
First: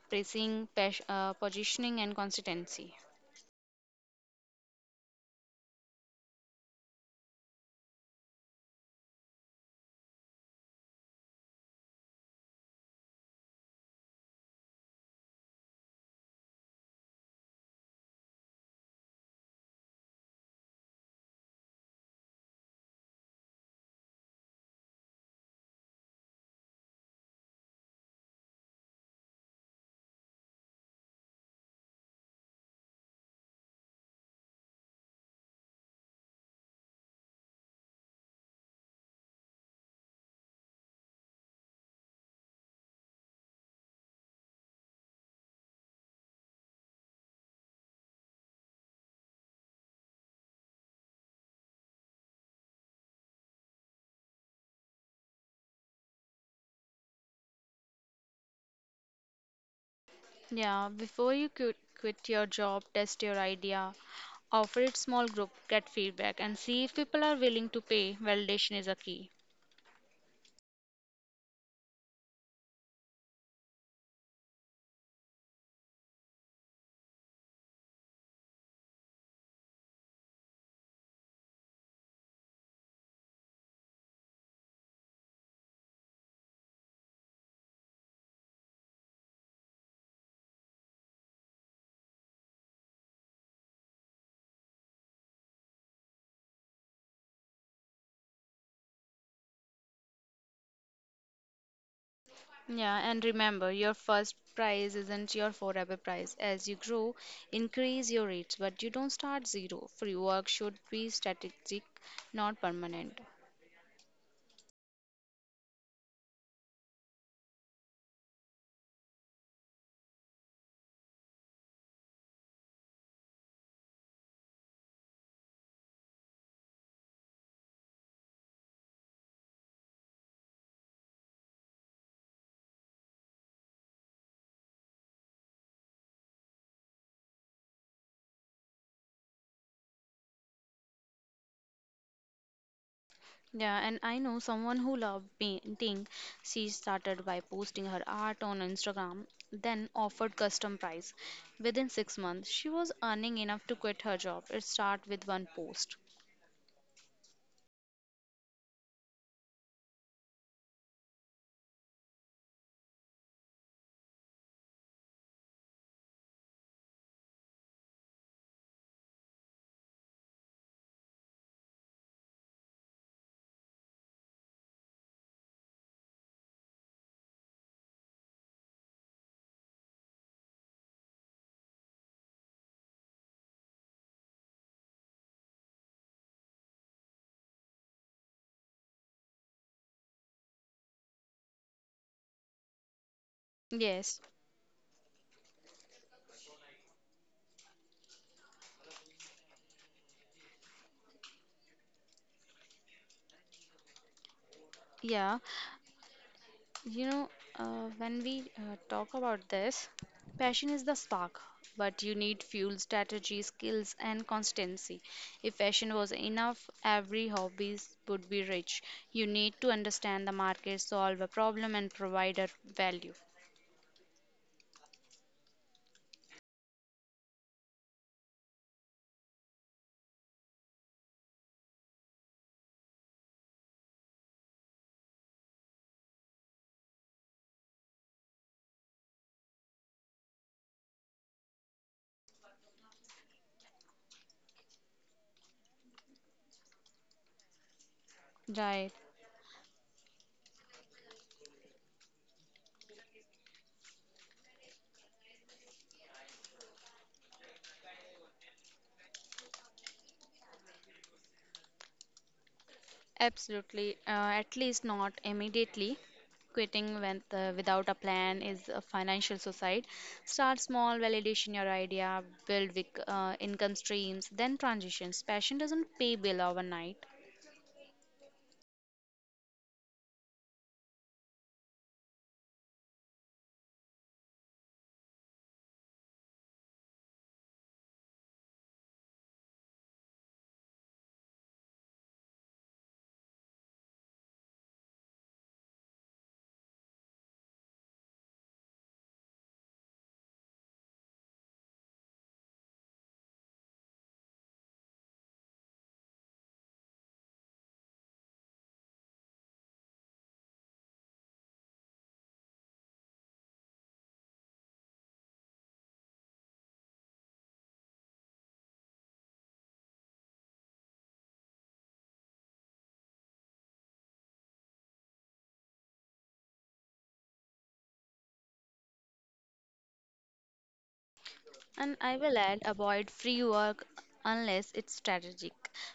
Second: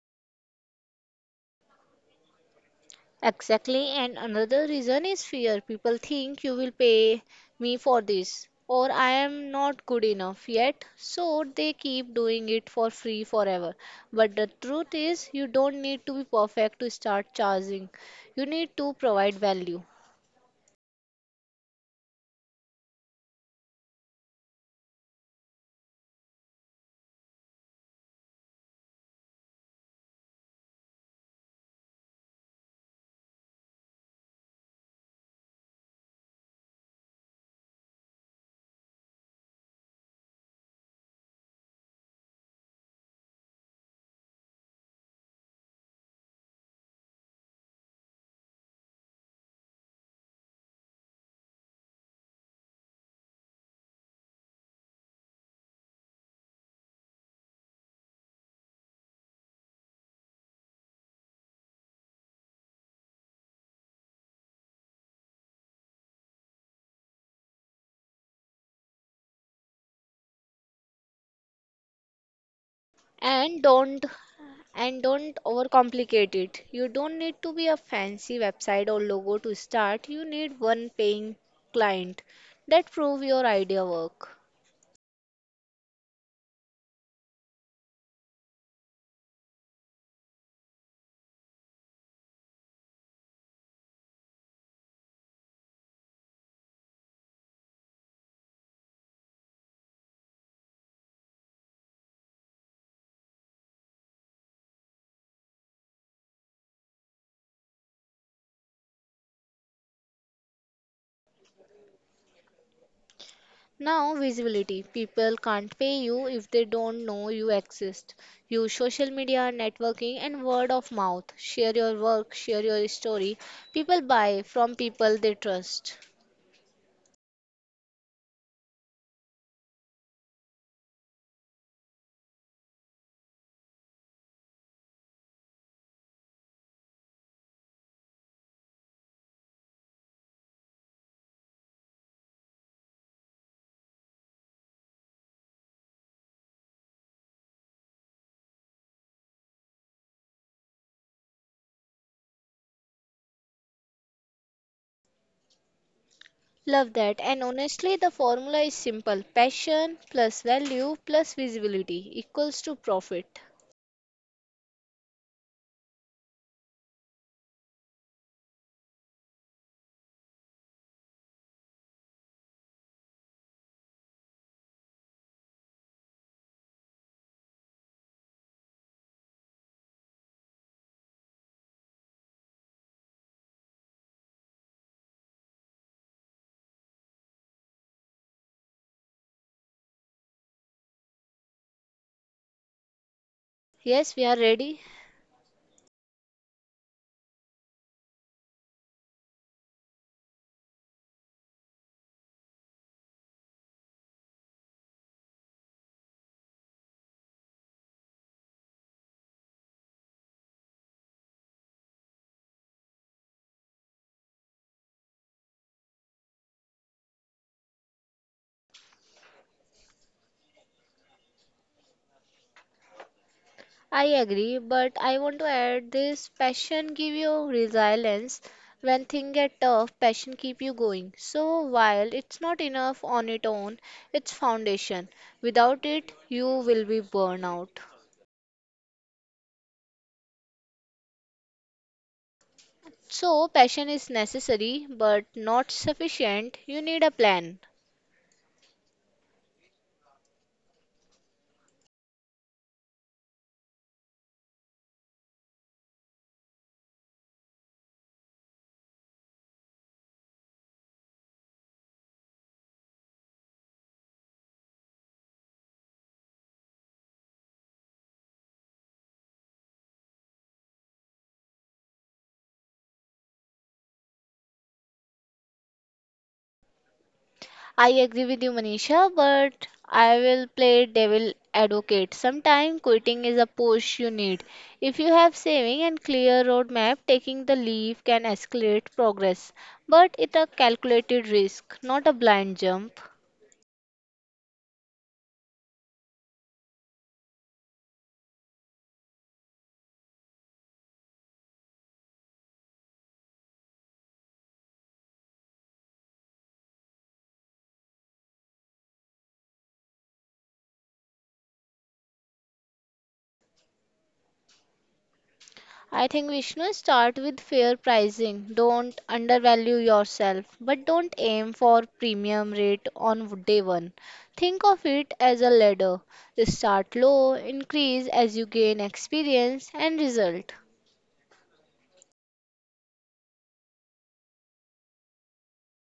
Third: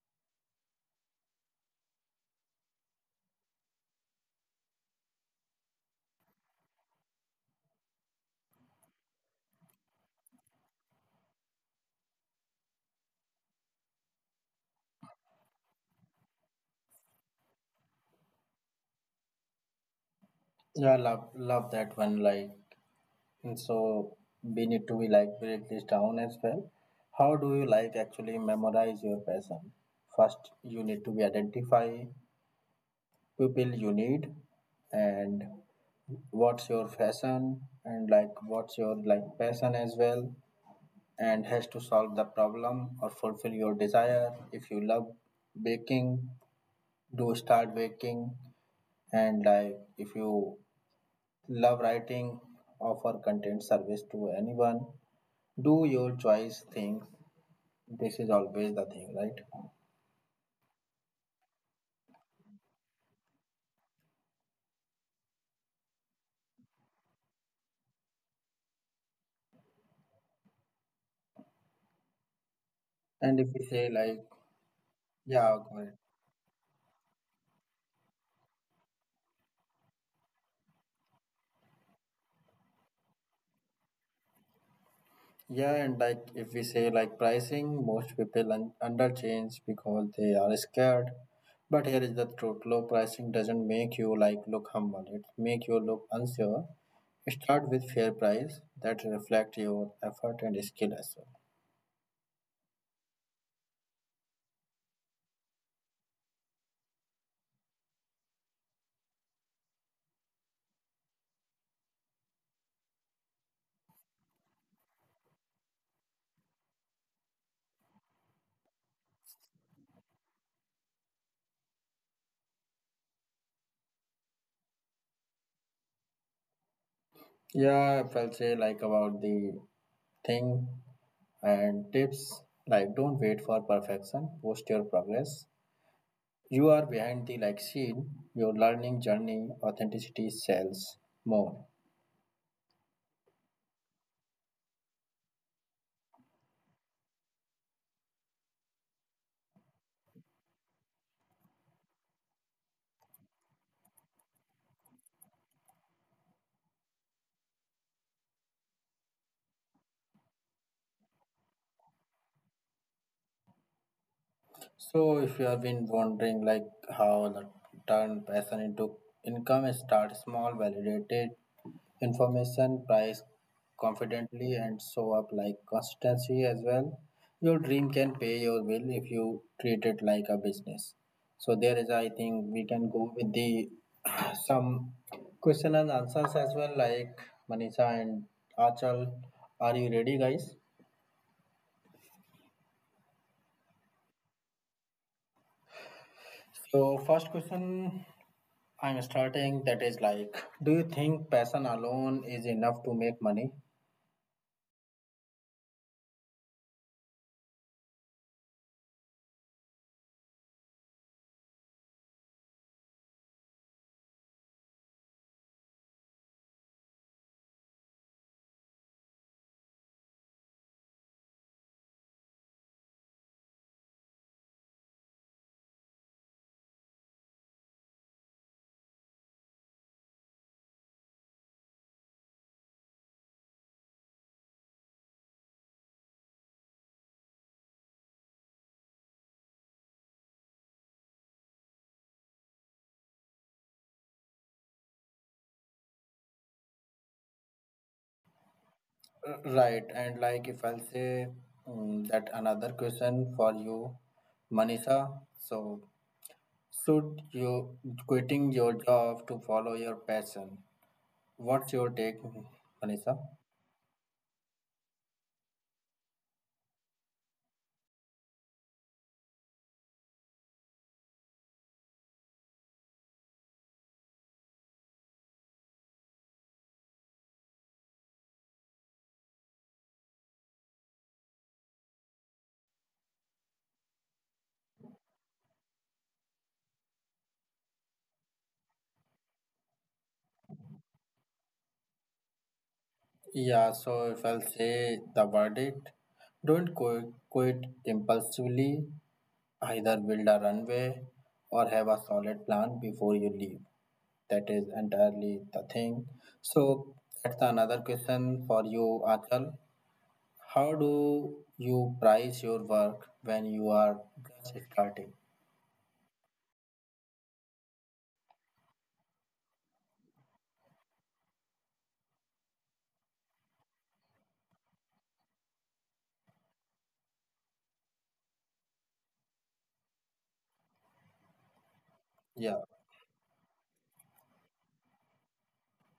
pacing, pas- uh, positioning, and consistency. Exactly. And another reason is fear. People think you will pay me for this, or I am not good enough yet, so they keep doing it for free forever. But the truth is, you don't need to be perfect to start charging. You need to provide value. Yeah, love love that one. Like, and so we need to be like break this down as well. How do you like actually memorize your passion? First, you need to be identify people you need, and what's your fashion and like what's your like passion as well, and has to solve the problem or fulfill your desire. If you love baking, do start baking. And like if you love writing, offer content service to anyone. Do your choice things. This is always the thing, right? Yeah, before you quit, quit your job, test your idea, offer it small group, get feedback, and see if people are willing to pay. Validation is a key. And if and we say don't like, and don't yeah, go ahead. overcomplicate it. You don't need to be a fancy website or logo to start. You need one paying client that prove your idea work. Yeah, and like if we say like pricing, most people un- under change because they are scared. But here is the truth: low pricing doesn't make you like look humble. It make you look unsure. Start with fair price that reflect your effort and skill as well. Yeah, and remember, your first prize isn't your forever prize. As you grow, increase your rates, but you don't start zero. Free work should be strategic, not permanent. Now visibility, people can't pay you if they don't know you exist. Use social media, networking, and word of mouth. Share your work, share your story. People buy from people they trust. Yeah, if I'll say like about the thing and tips, like don't wait for perfection, post your progress. You are behind the like scene, your learning journey authenticity sells more. Yeah, and I know someone who loved painting. She started by posting her art on Instagram, then offered custom price. Within six months, she was earning enough to quit her job. It started with one post. Love that. And honestly, the formula is simple: passion plus value plus visibility equals to profit. So, if you have been wondering, like how the turn passion into income, start small, validated information, price confidently, and show up like consistency as well. Your dream can pay your bill if you treat it like a business. So, there is, I think, we can go with the [SIGHS] [CLEARS THROAT] some question and answers as well, like Manisha and Achal. Are you ready, guys? Yes, we Yes, are ready. So first question I'm starting, that is like, do you think passion alone is enough to make money? yeah. You know, uh, when we uh, talk about this, passion is the spark, but you need fuel, strategy, skills, and constancy. If passion was enough, every hobby would be rich. You need to understand the market, solve a problem, and provide a value. I agree, but I want to add this: passion give you resilience. When things get tough, passion keep you going. So while it's not enough on its own, it's foundation. Without it, you will be burned out. So passion is necessary but not sufficient. You need a plan. Right. Uh, Right and like if I'll say um, that another question for you, Manisha, so should you quitting your job to follow your passion, what's your take, Manisha? Absolutely, uh, at least not immediately. Quitting when, uh, without a plan is a financial suicide. Start small, validation your idea, build with, uh, income streams, then transitions. Passion doesn't pay bill overnight. I agree with you, Manisha, but I will play devil advocate. Sometimes quitting is a push you need. If you have saving and clear roadmap, taking the leave can escalate progress. But it's a calculated risk, not a blind jump. Yeah, so if I'll say the verdict, don't quit, quit impulsively. Either build a runway or have a solid plan before you leave. That is entirely the thing. So that's another question for you, Achal. How do you price your work when you are just starting? I think, Vishnu, start with fair pricing. Don't undervalue yourself, but don't aim for premium rate on day one. Think of it as a ladder. Start low, increase as you gain experience and result. And I will Yeah, add, avoid free work unless it's strategic.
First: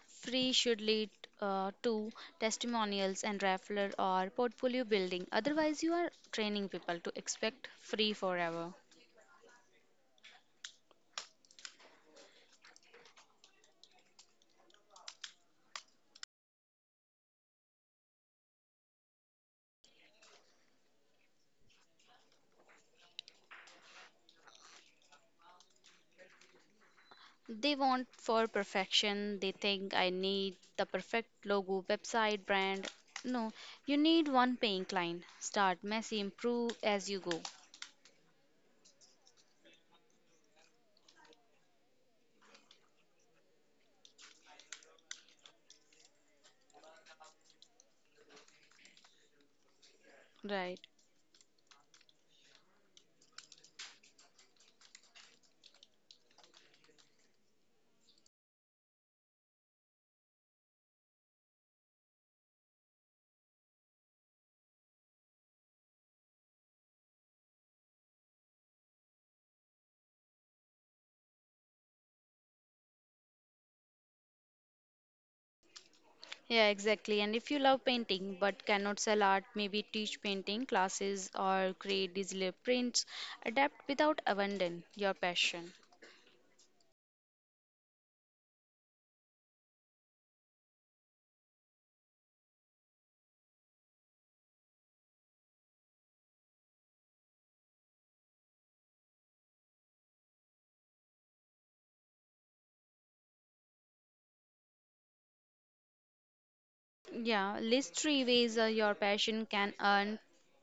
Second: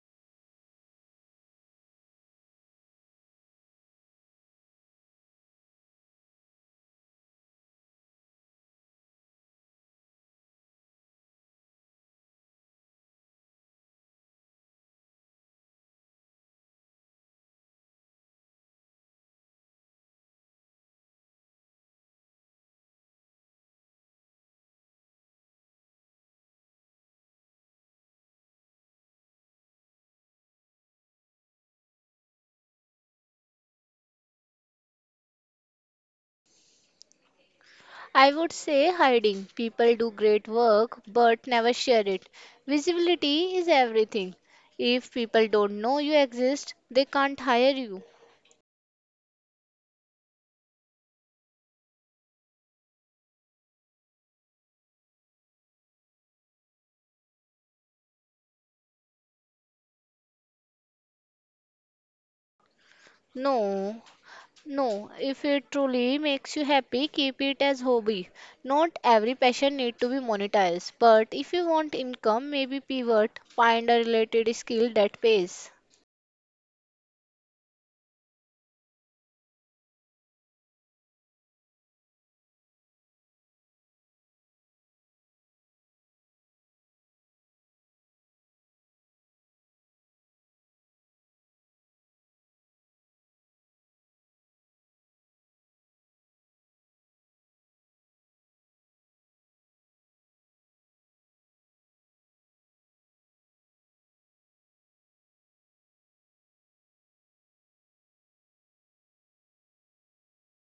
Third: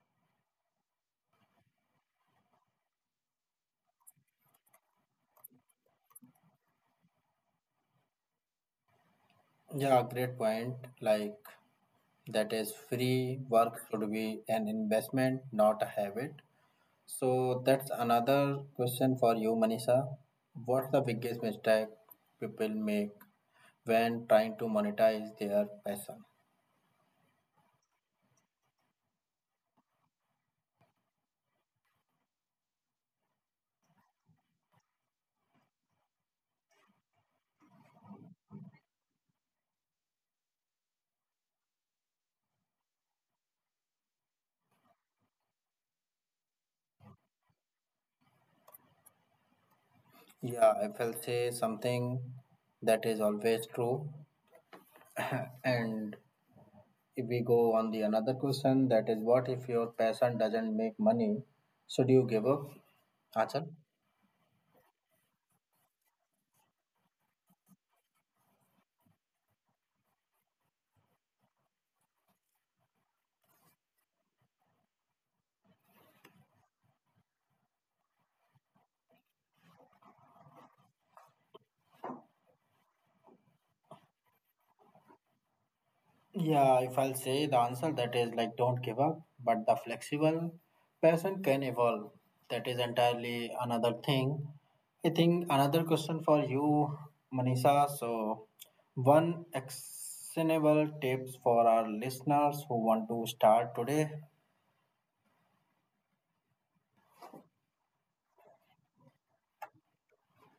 Free should lead uh, to testimonials and referral or portfolio building. Otherwise, you are training people to expect free forever. yeah, great point. Like that is free work should be an investment, not a habit. So that's another question for you, Manisha. What's the biggest mistake people make when trying to monetize their passion? They want for perfection. They think I need the perfect logo, website, brand. No, you need one paying client. Start messy, improve as you go. I would say hiding. People do great work but never share it. Visibility is everything. If people don't know you exist, they can't hire you. Yeah, Right. I will say something that is always true. [LAUGHS] And if we go on the another question, that is what if your passion doesn't make money, should you give up? Achal? No, no, if it truly makes you happy, keep it as hobby. Not every passion need to be monetized, but if you want income, maybe pivot, find a related skill that pays. Yeah, exactly. And if you love painting but cannot sell art, maybe teach painting classes or create digital prints. Adapt without abandon your passion. Yeah, if I'll say the answer, that is like don't give up, but the flexible person can evolve. That is entirely another thing. I think another question for you, Manisha. So, one actionable tips for our listeners who want to start today. Yeah, list three ways uh, your passion can earn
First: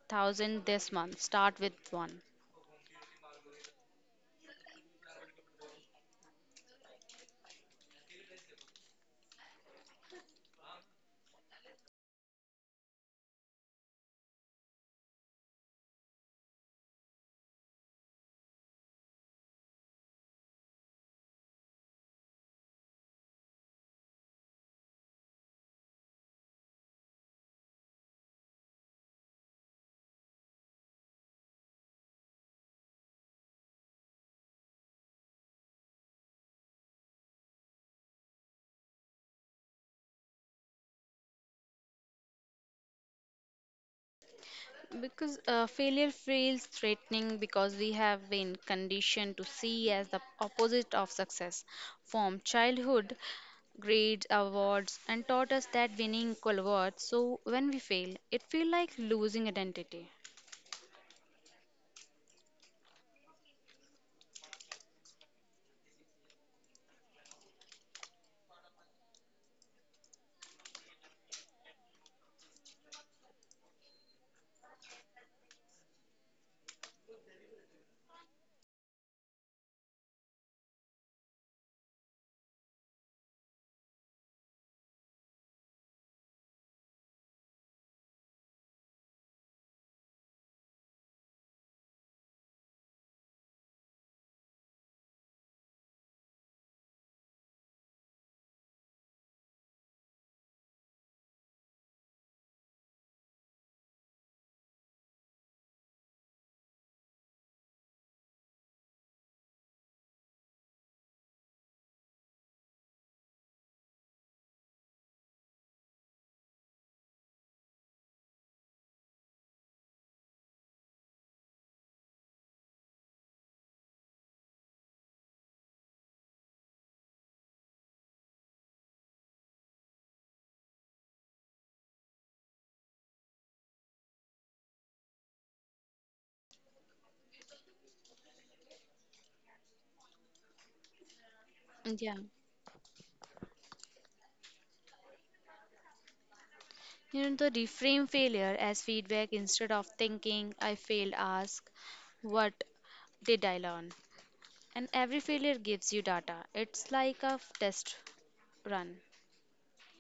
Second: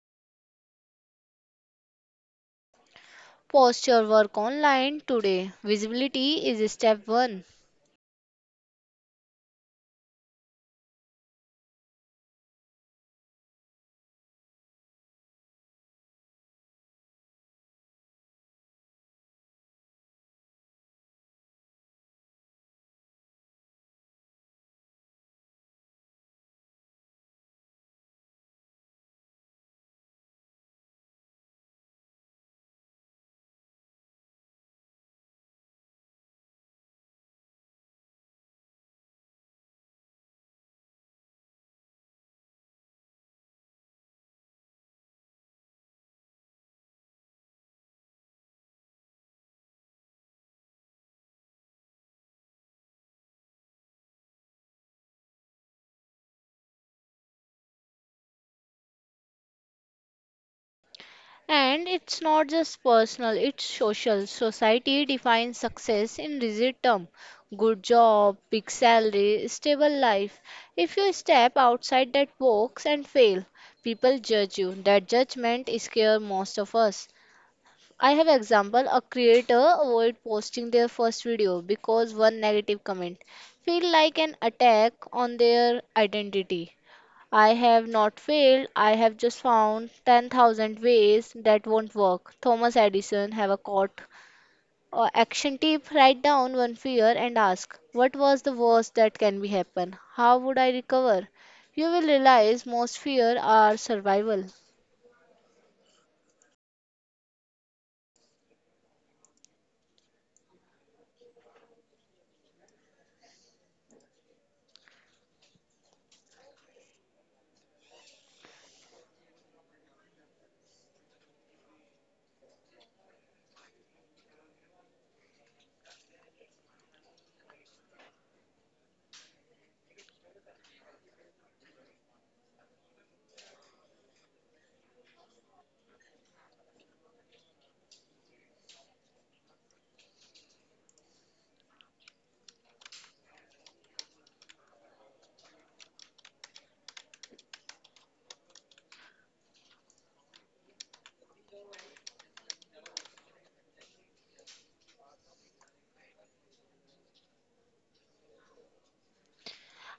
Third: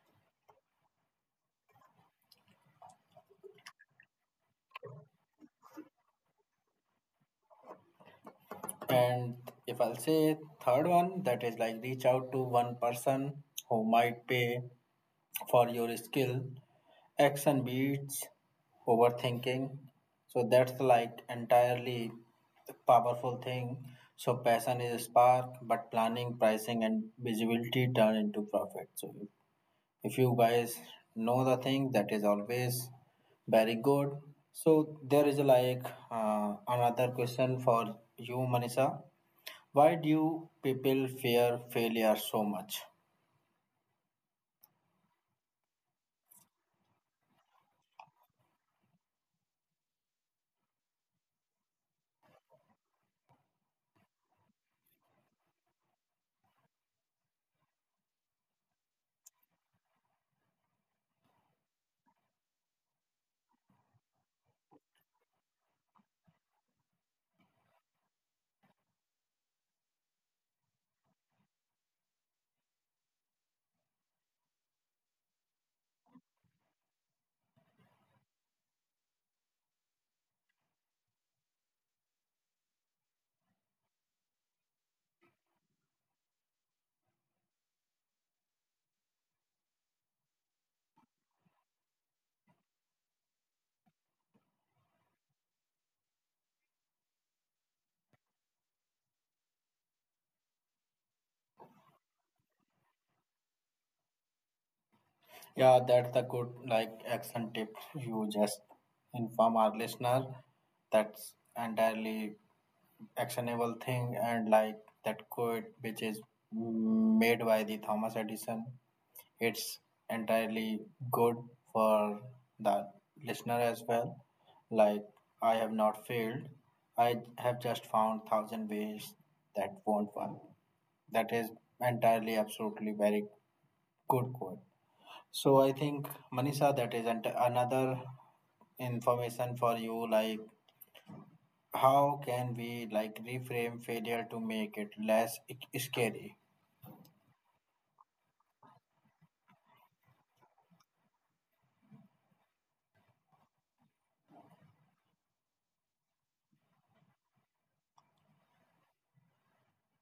thousand this month. Start with one. Post your work online today. Visibility is step one. And if I'll say third one, that is like reach out to one person who might pay for your skill. Action beats overthinking. So that's like entirely powerful thing. So passion is a spark, but planning, pricing, and visibility turn into profit. So if you guys know the thing, that is always very good. So there is like uh, another question for you, Manisha, why do people fear failure so much? Because uh, failure feels threatening because we have been conditioned to see as the opposite of success. From childhood, grades, awards, and taught us that winning equal worth. So when we fail, it feels like losing identity. And it's not just personal, it's social. Society defines success in rigid terms: good job, big salary, stable life. If you step outside that box and fail, people judge you. That judgment scares most of us. I have example: a creator avoid posting their first video because one negative comment feel like an attack on their identity. I have not failed. I have just found ten thousand ways that won't work. Thomas Edison have a quote. Uh, action tip: write down one fear and ask, what was the worst that can be happen? How would I recover? You will realize most fear are survival. Yeah, that's a good like action tip. You just inform our listener. That's entirely actionable thing, and like that quote which is made by the Thomas Edison, it's entirely good for the listener as well. Like, I have not failed. I have just found thousand ways that won't work. That is entirely, absolutely very good quote. So I think Manisha, that is ent- another information for you. Like, Yeah. how can we like reframe failure to make it less ic- scary? You know, the reframe failure as feedback instead of thinking, I failed, ask, what did I learn? And every failure gives you data. It's like a test run.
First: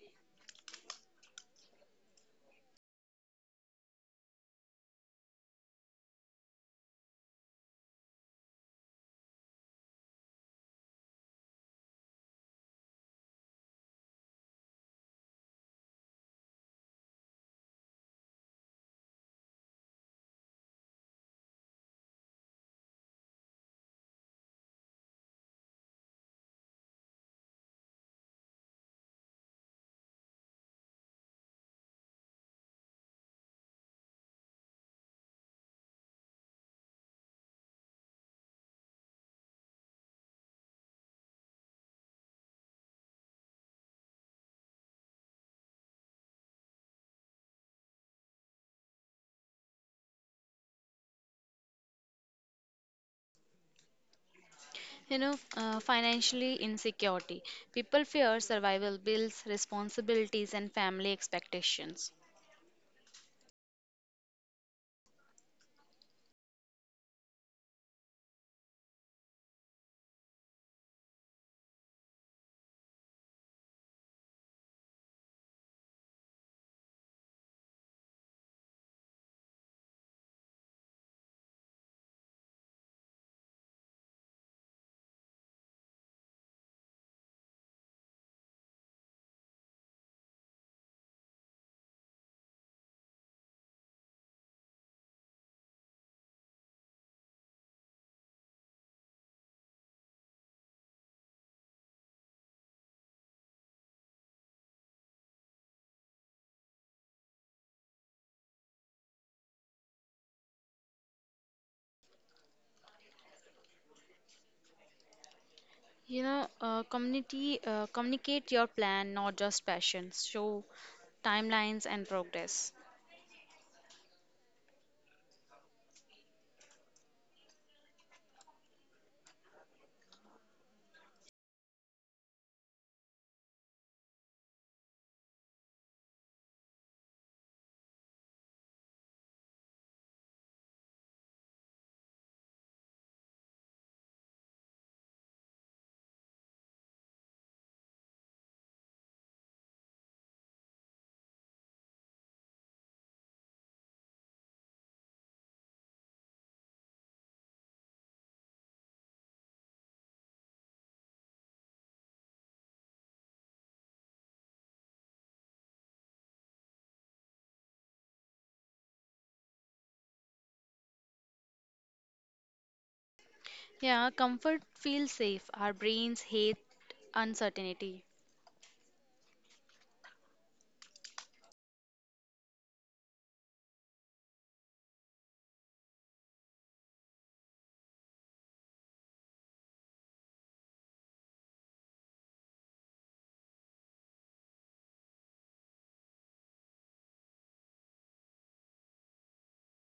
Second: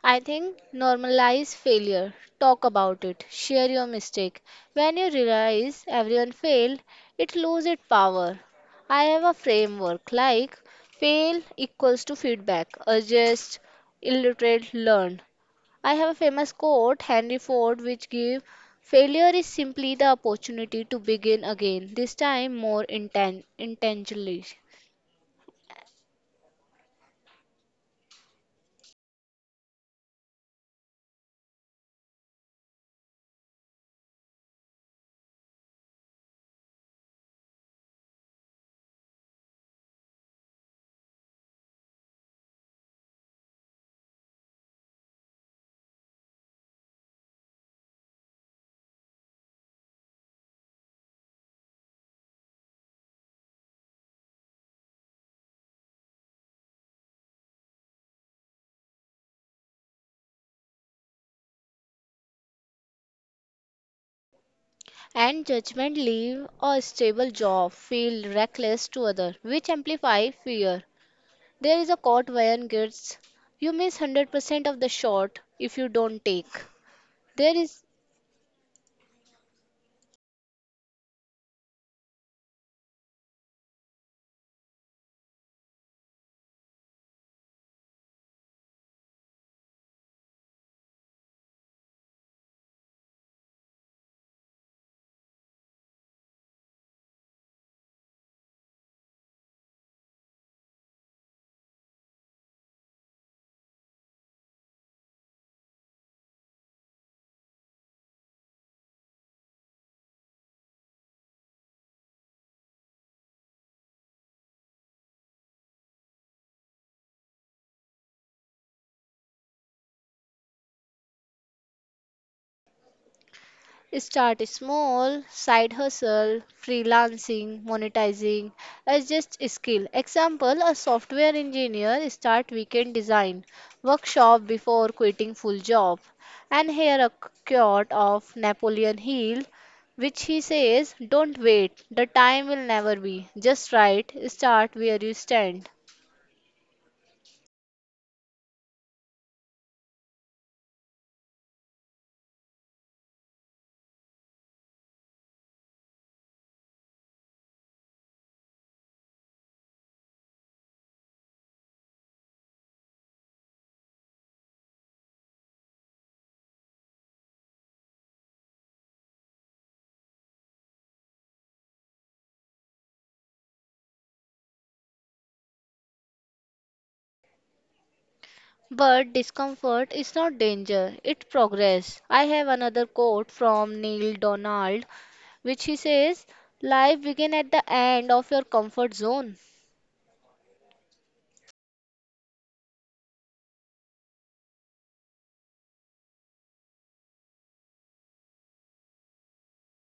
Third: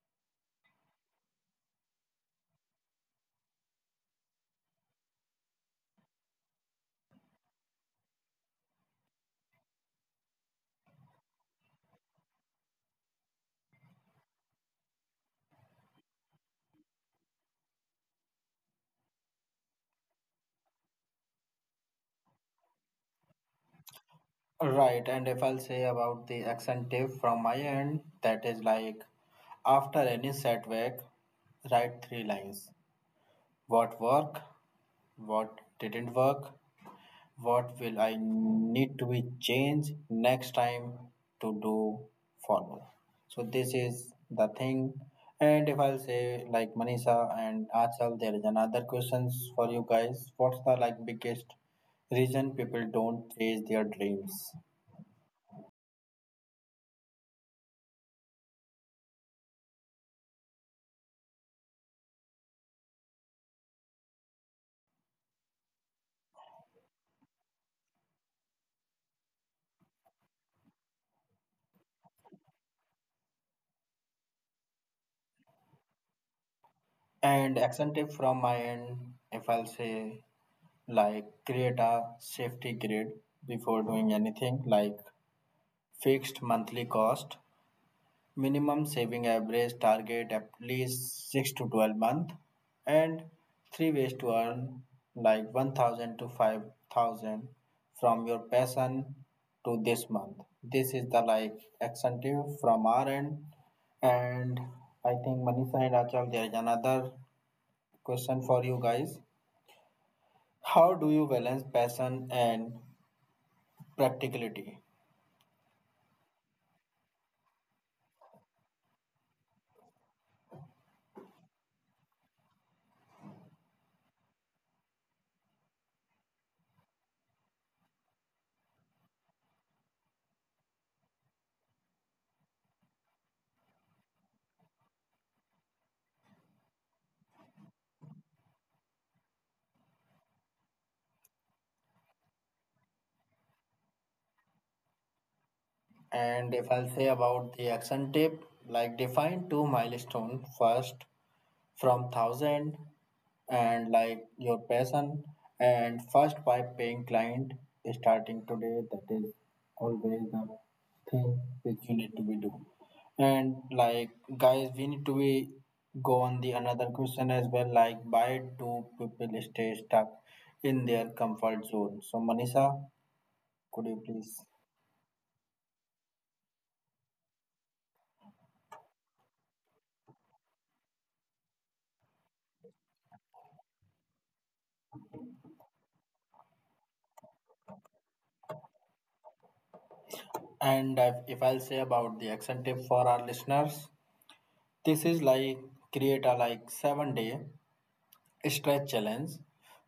I think normalize failure. Talk about it. Share your mistake. When you realize everyone failed, it loses its power. I have a framework like fail equals to feedback, adjust, illiterate, learn. I have a famous quote, Henry Ford, which give: failure is simply the opportunity to begin again, this time more inten- intentionally. Right, and if I'll say about the action tip from my end, that is like after any setback, write three lines. What worked, what didn't work, what will I need to be changed next time to do follow. So this is the thing. And if I'll say like Manisha and Achal, there is another questions for you guys. What's the like biggest reason people don't chase their dreams? You know, uh, financially insecurity. People fear survival bills, responsibilities, and family expectations. And judgment, leave a stable job feel reckless to other, which amplify fear. There is a quote where gets: you miss one hundred percent of the shot if you don't take. There And is, action tip from my end, if I'll say, like, create a safety grid before doing anything, like fixed monthly cost, minimum saving average target at least six to twelve month, and three ways to earn like one thousand to five thousand from your passion to this month. This is the like action tip from our end, and I think Manisha and Achal, there is another question for you guys. How do you balance passion and practicality? You know, uh, community uh, communicate your plan, not just passions. Show timelines and progress. start small, side hustle, freelancing, monetizing as just a skill. Example, a software engineer start weekend design workshop before quitting full job. And here a quote of Napoleon Hill, which he says, don't wait, the time will never be. Just right, start where you stand. And if I'll say about the action tip, like define two milestones first from thousand and like your passion and first by paying client starting today, that is always the thing which you need to be do. And like guys, we need to be go on the another question as well, like why do people stay stuck in their comfort zone? So Manisha, could you Yeah, please. comfort feels safe. Our brains hate uncertainty. But discomfort is not danger, it progress. I have another quote from Neil Donald, which he says, life begin at the end of your comfort zone. And if, if I'll say about the action tip for our listeners, this is like create a like seven day stretch challenge.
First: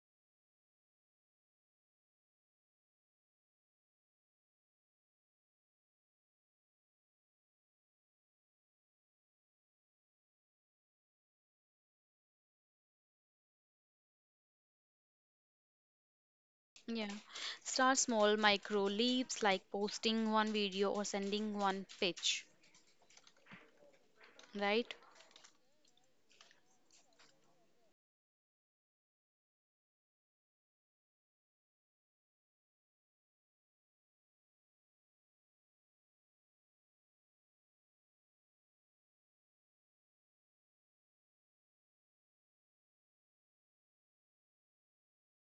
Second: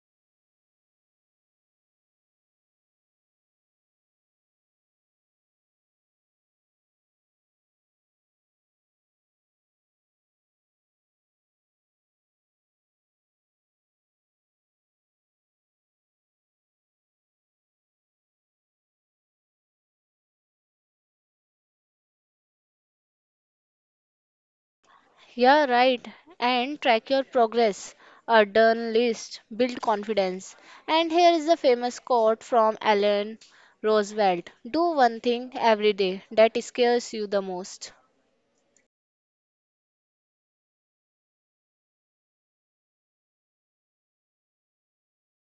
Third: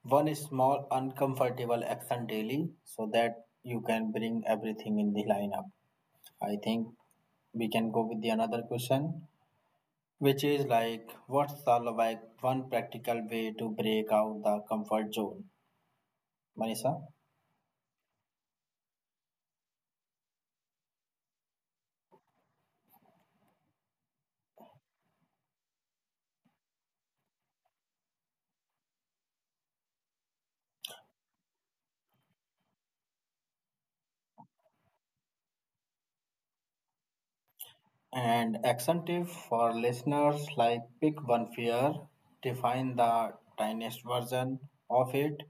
One small uncomfortable action daily so that you can bring everything in the lineup. I think we can go with the another question, which is like what's the like one practical way to break out the comfort zone? Manisha? Yeah. Start small micro leaps like posting one video or sending one pitch, right? Yeah, right, and track your progress. A done list build confidence. And here is the famous quote from Alan Roosevelt: do one thing every day that scares you the most. And action tip for listeners like pick one fear, define the tiniest version of it,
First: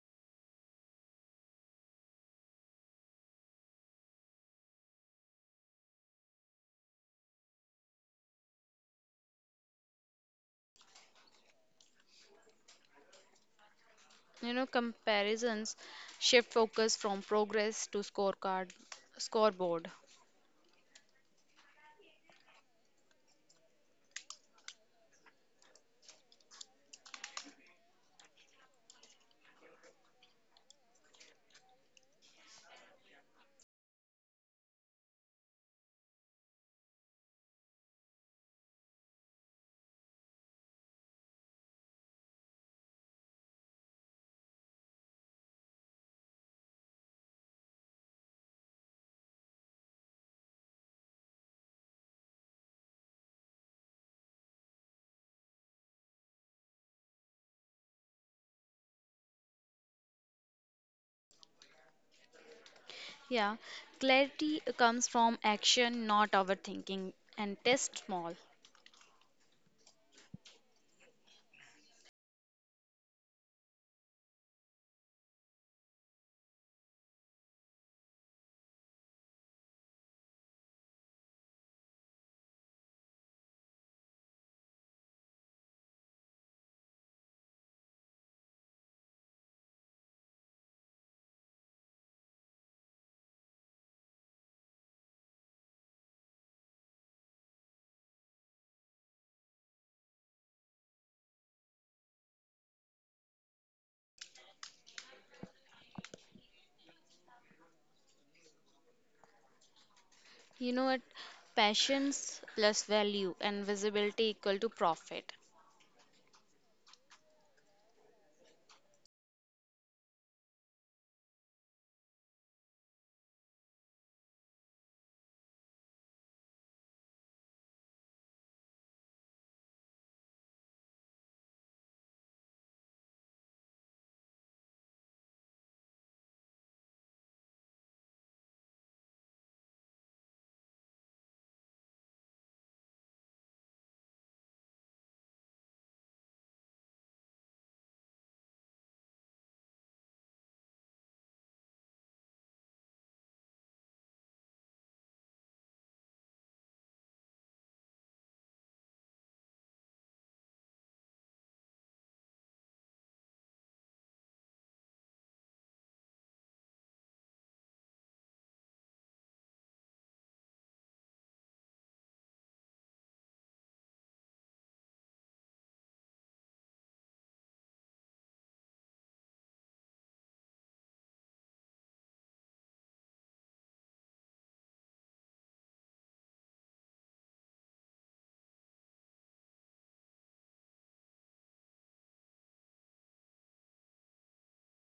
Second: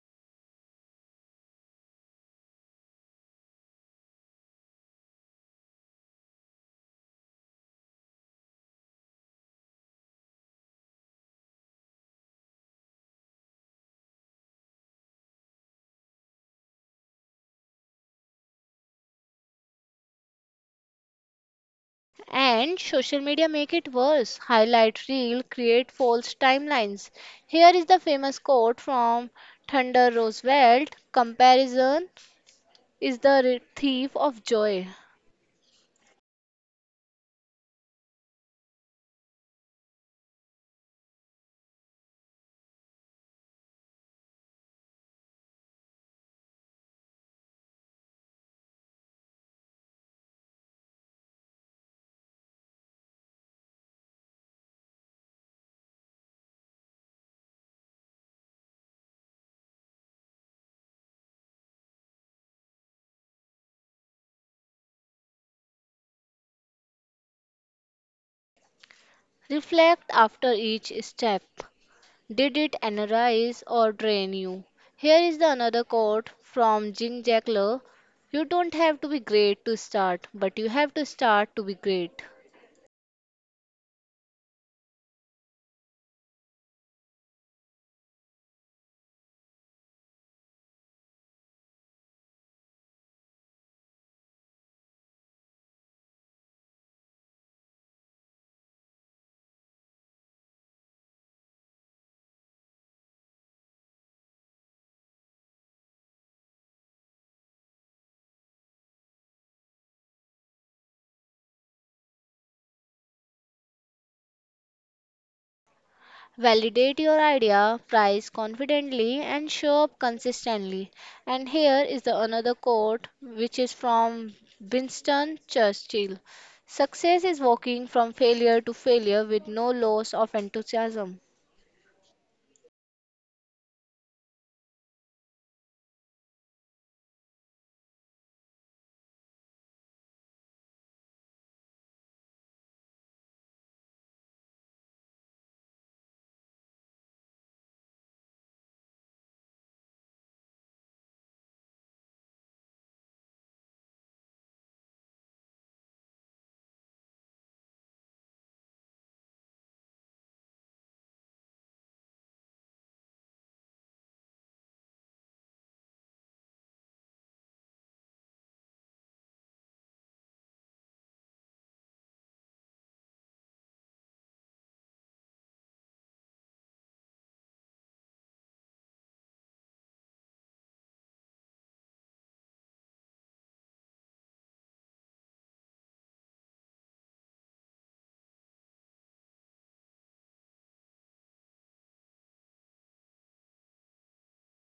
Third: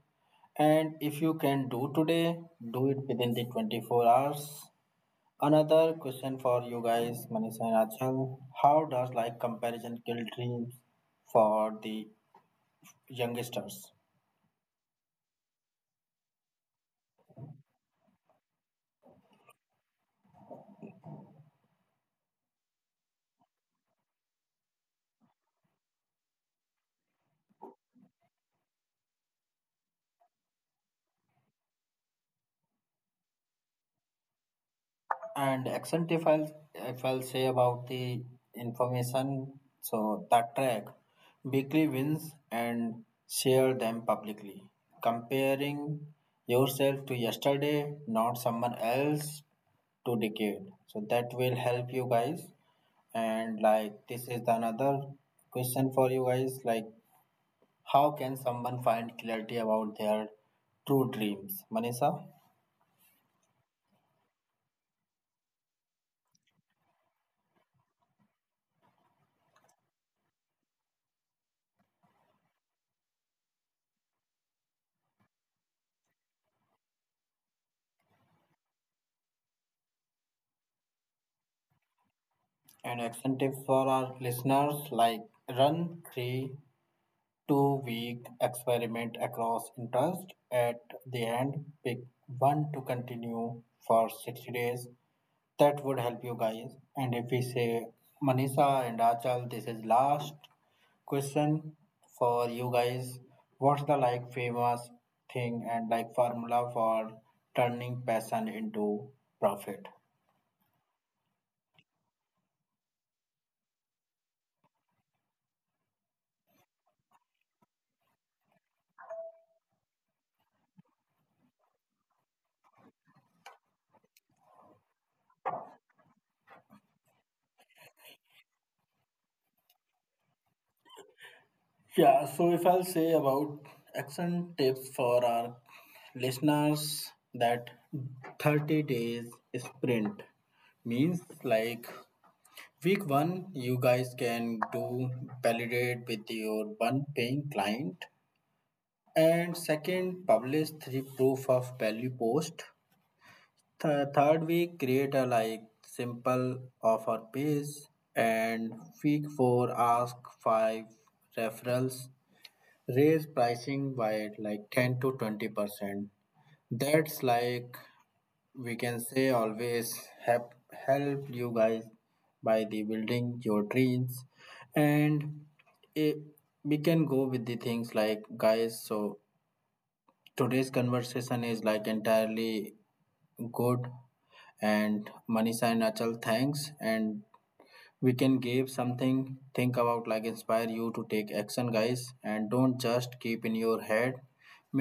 and if you can do today, do it within the twenty-four hours. Another question for you guys, Manisha and Achal. How does like comparison kill dreams for the youngsters? You know, comparisons shift focus from progress to scorecard, scoreboard. And social media make it worse. Highlight reel create false timelines. Here is the famous quote from Thunder Roosevelt: comparison is the re- thief of joy. And accent if I'll, if I'll say about the information, so that track weekly wins and share them publicly. Comparing yourself to yesterday, not someone else to decade. So that will help you guys. And like this is the another question for you guys like, how can someone find clarity about their true dreams? Manisha, Yeah, clarity comes from action, not overthinking, and test small. Reflect after each step. Did it energize or drain you? Here is the another quote from Jing Jackler: you don't have to be great to start, but you have to start to be great. and action tips for our listeners like run three two week experiment across interest. At the end, pick one to continue for sixty days. That would help you guys. And if we say Manisha and Achal, this is last question for you guys. What's the like famous thing and like formula for turning passion into profit? You know what? Passions plus value and visibility equal to profit. Validate your idea, price confidently, and show up consistently. And here is the another quote, which is from Winston Churchill: success is walking from failure to failure with no loss of enthusiasm. Yeah, so if I'll say about action tips for our listeners, that thirty days sprint means like week one, you guys can do validate with your one paying client, and second, publish three proof of value post. Th- third week, create a like simple offer page, and week four, ask five referrals. Raise pricing by like ten to twenty percent. That's like we can say always help help you guys by the building your dreams and eh, we can go with the things like guys. So today's conversation is like entirely good, and Manisha and Achal thanks, and we can give something think about like inspire you to take action guys, and don't just keep in your head,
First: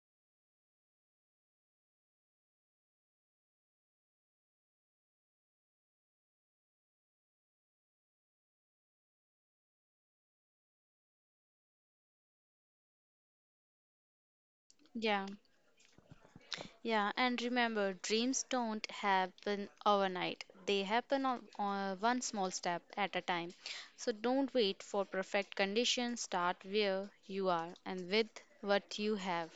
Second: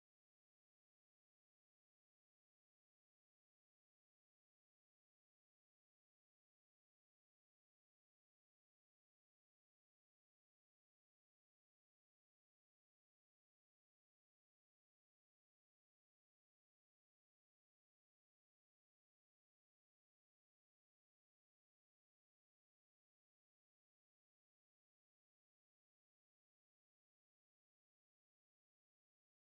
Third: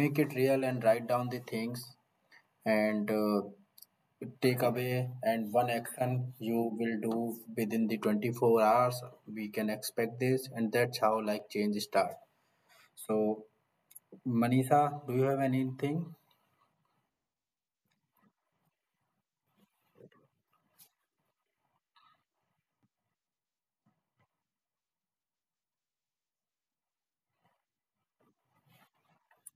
make it real and write down the things. And uh, take away and one action you will do within the twenty-four hours, we can expect this, and that's how like change start. So Manisha, do you Yeah. have anything? Yeah, and remember, dreams don't happen overnight. They happen on, on one small step at a time. So don't wait for perfect conditions. Start where you are and with what you have.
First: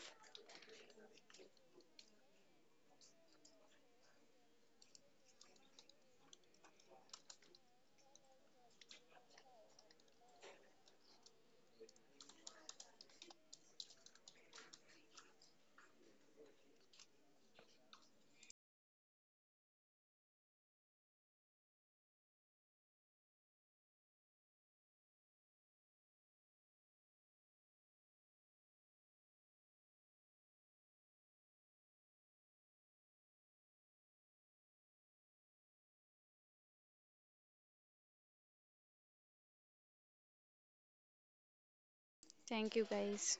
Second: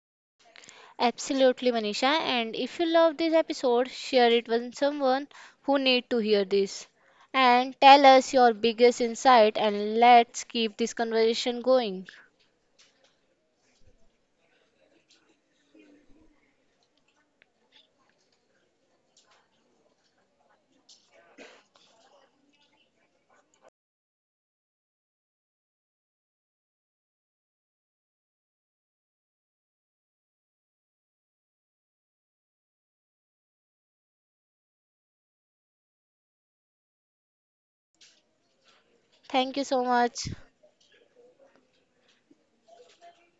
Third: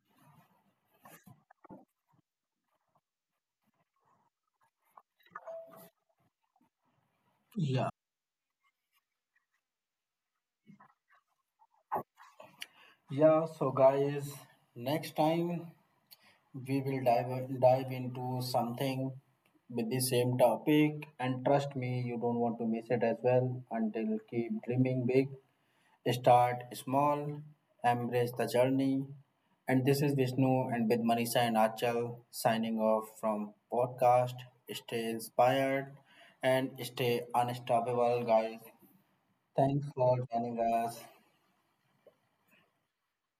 Absolutely, Manisha. And if you love this episode, share it with someone who need to hear this. And Yeah. tell us your biggest insight and let's keep this conversation going. Yeah, so guys, next time we will dive dive into something with the same topic, and trust me, you don't want to miss it as well. Until, keep dreaming big. Start small, embrace the journey. And this is Vishnu and with Manisha and Achal signing off from podcast. Stay inspired and stay unstoppable, guys. Thank you so Thanks for much. joining us. Thank you, guys.